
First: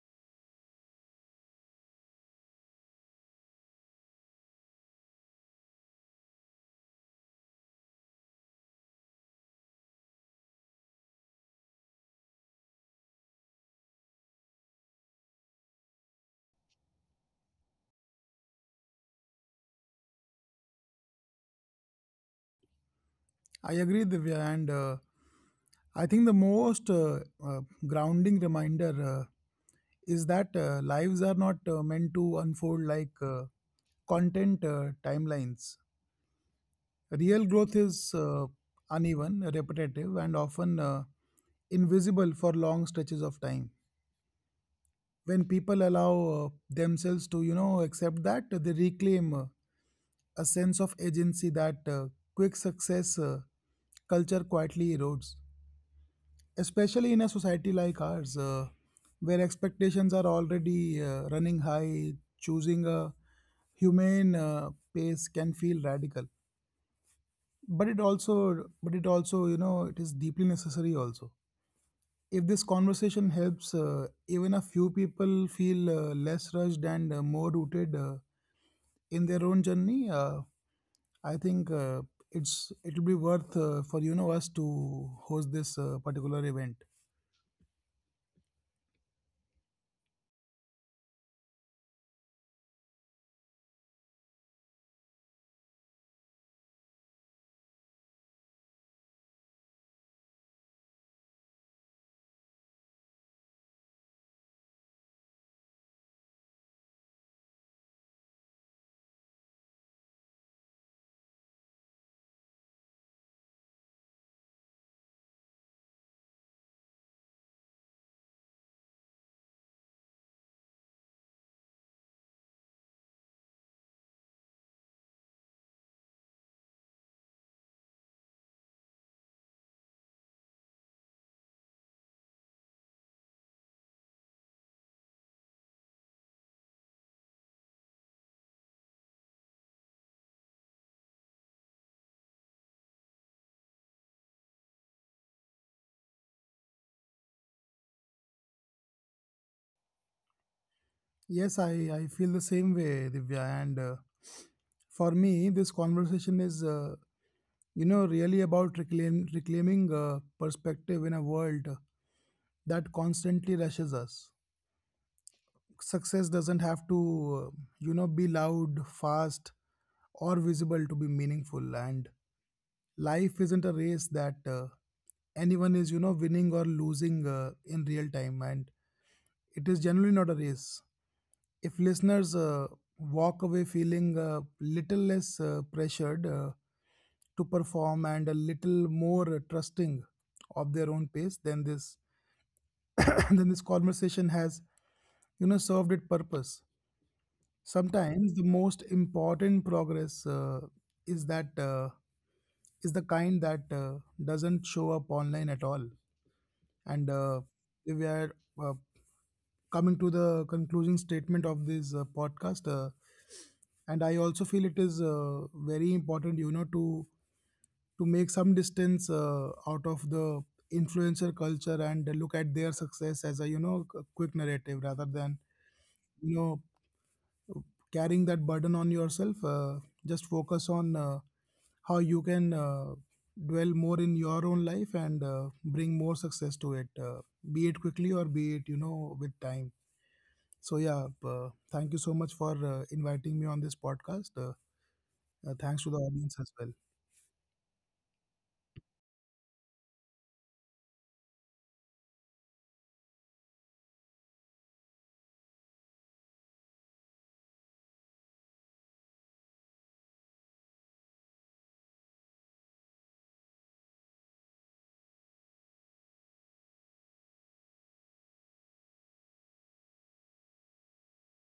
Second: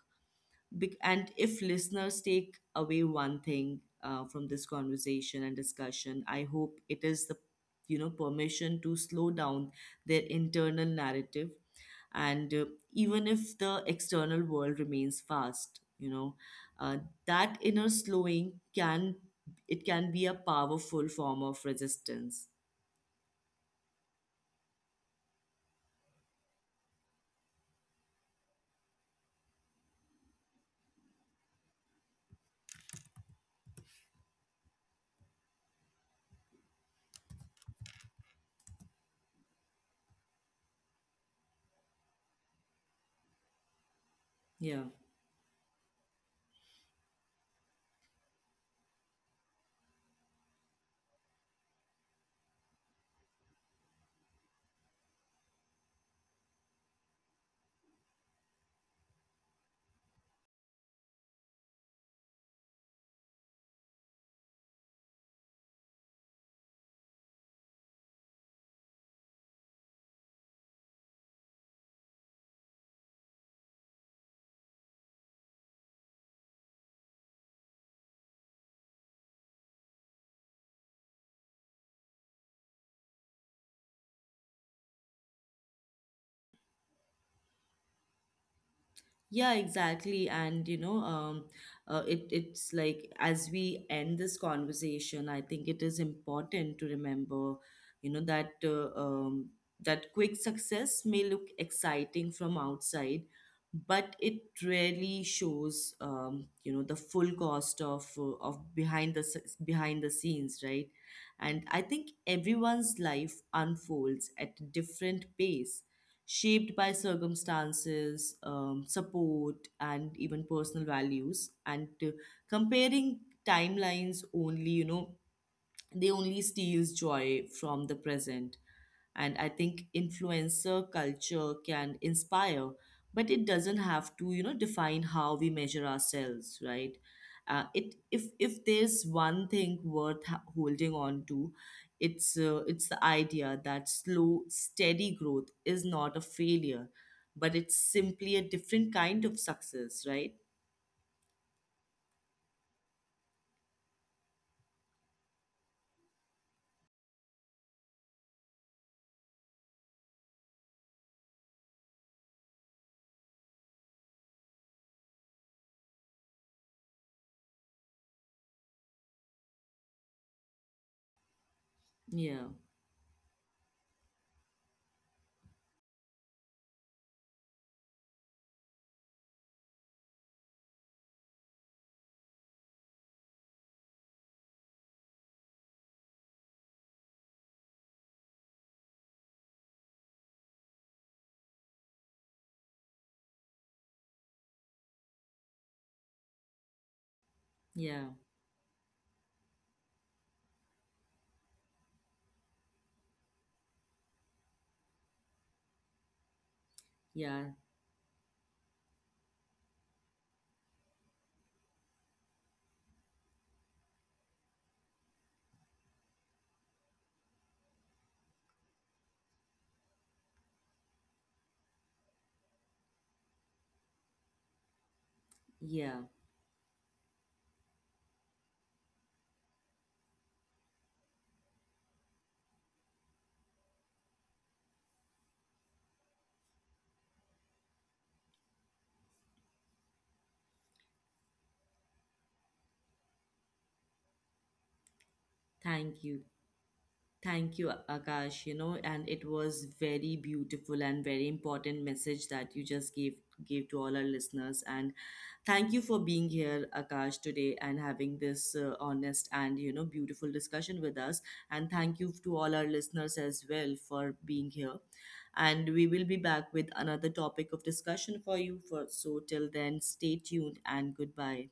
Speaker 1: Bec- and if listeners take away one thing uh, from this conversation and discussion, I hope it is the you know permission to slow down their internal narrative. And uh, even if the external world remains fast, you know, uh, that inner slowing can, it can be a powerful form of resistance.
Speaker 2: I agree, Divya. And uh, I think the most uh, uh, grounding reminder uh, is that uh, lives are not uh, meant to unfold like uh, content uh, timelines. Real growth is uh, uneven, repetitive, and often uh, invisible for long stretches of time.
Speaker 1: Yeah.
Speaker 2: When people allow uh, themselves to, you know, accept that, they reclaim uh, a sense of agency that uh, quick success uh, culture quietly erodes. Especially in a society like ours, uh, where expectations are already uh, running high, choosing a humane uh, pace can feel radical, but it also but it also you know it is deeply necessary also. If this conversation helps uh, even a few people feel uh, less rushed and uh, more rooted uh, in their own journey, uh, i think uh, it's it will be worth uh, for you know us to host this uh, particular event.
Speaker 1: Yeah, exactly. And you know, um, uh, it it's like as we end this conversation, I think it is important to remember, you know, that uh, um, that quick success may look exciting from outside, but it rarely shows, um, you know, the full cost of uh, of behind the s- behind the scenes, right? And I think everyone's life unfolds at a different pace, shaped by circumstances, um, support, and even personal values. And uh, comparing timelines only, you know, they only steals joy from the present. And I think influencer culture can inspire but it doesn't have to you know define how we measure ourselves, right? Uh, it if if there's one thing worth ha- holding on to, it's uh, it's the idea that slow steady growth is not a failure, but it's simply a different kind of success, right?
Speaker 2: Yes, I, I feel the same way, Divya. And uh, for me, this conversation is, uh, you know, really about reclaim, reclaiming uh, perspective in a world that constantly rushes us. Success doesn't have to, uh, you know, be loud, fast, or visible to be meaningful. And
Speaker 1: Yeah,
Speaker 2: life isn't a race that uh, anyone is, you know, winning or losing uh, in real time. And it is generally not a race. If listeners uh, walk away feeling a little less uh, pressured uh, to perform and a little more uh, trusting of their own pace, then this then this conversation has you know served its purpose.
Speaker 1: yeah,
Speaker 2: Sometimes the most important progress uh, is that uh, is the kind that uh, doesn't show up online at all. And uh,
Speaker 1: yeah,
Speaker 2: we are uh, coming to the concluding statement of this uh, podcast, uh, and I also feel it is uh, very important you know to to make some distance uh, out of the influencer culture and look at their success as a you know c- quick narrative rather than
Speaker 1: yeah,
Speaker 2: you know carrying that burden on yourself. Uh, just focus on uh, how you can uh, dwell more in your own life and uh, bring more success to it, uh, be it quickly or be it you know with time. So yeah, uh, thank you so much for uh, inviting me on this podcast. Uh, uh, thanks to the
Speaker 1: thank you.
Speaker 2: audience as well.
Speaker 1: Thank you, Akash, you know, and it was very beautiful and very important message that you just gave gave to all our listeners. And thank you for being here, Akash, today and having this uh, honest and you know beautiful discussion with us. And thank you to all our listeners as well for being here. And we will be back with another topic of discussion for you. For so till then, stay tuned and goodbye.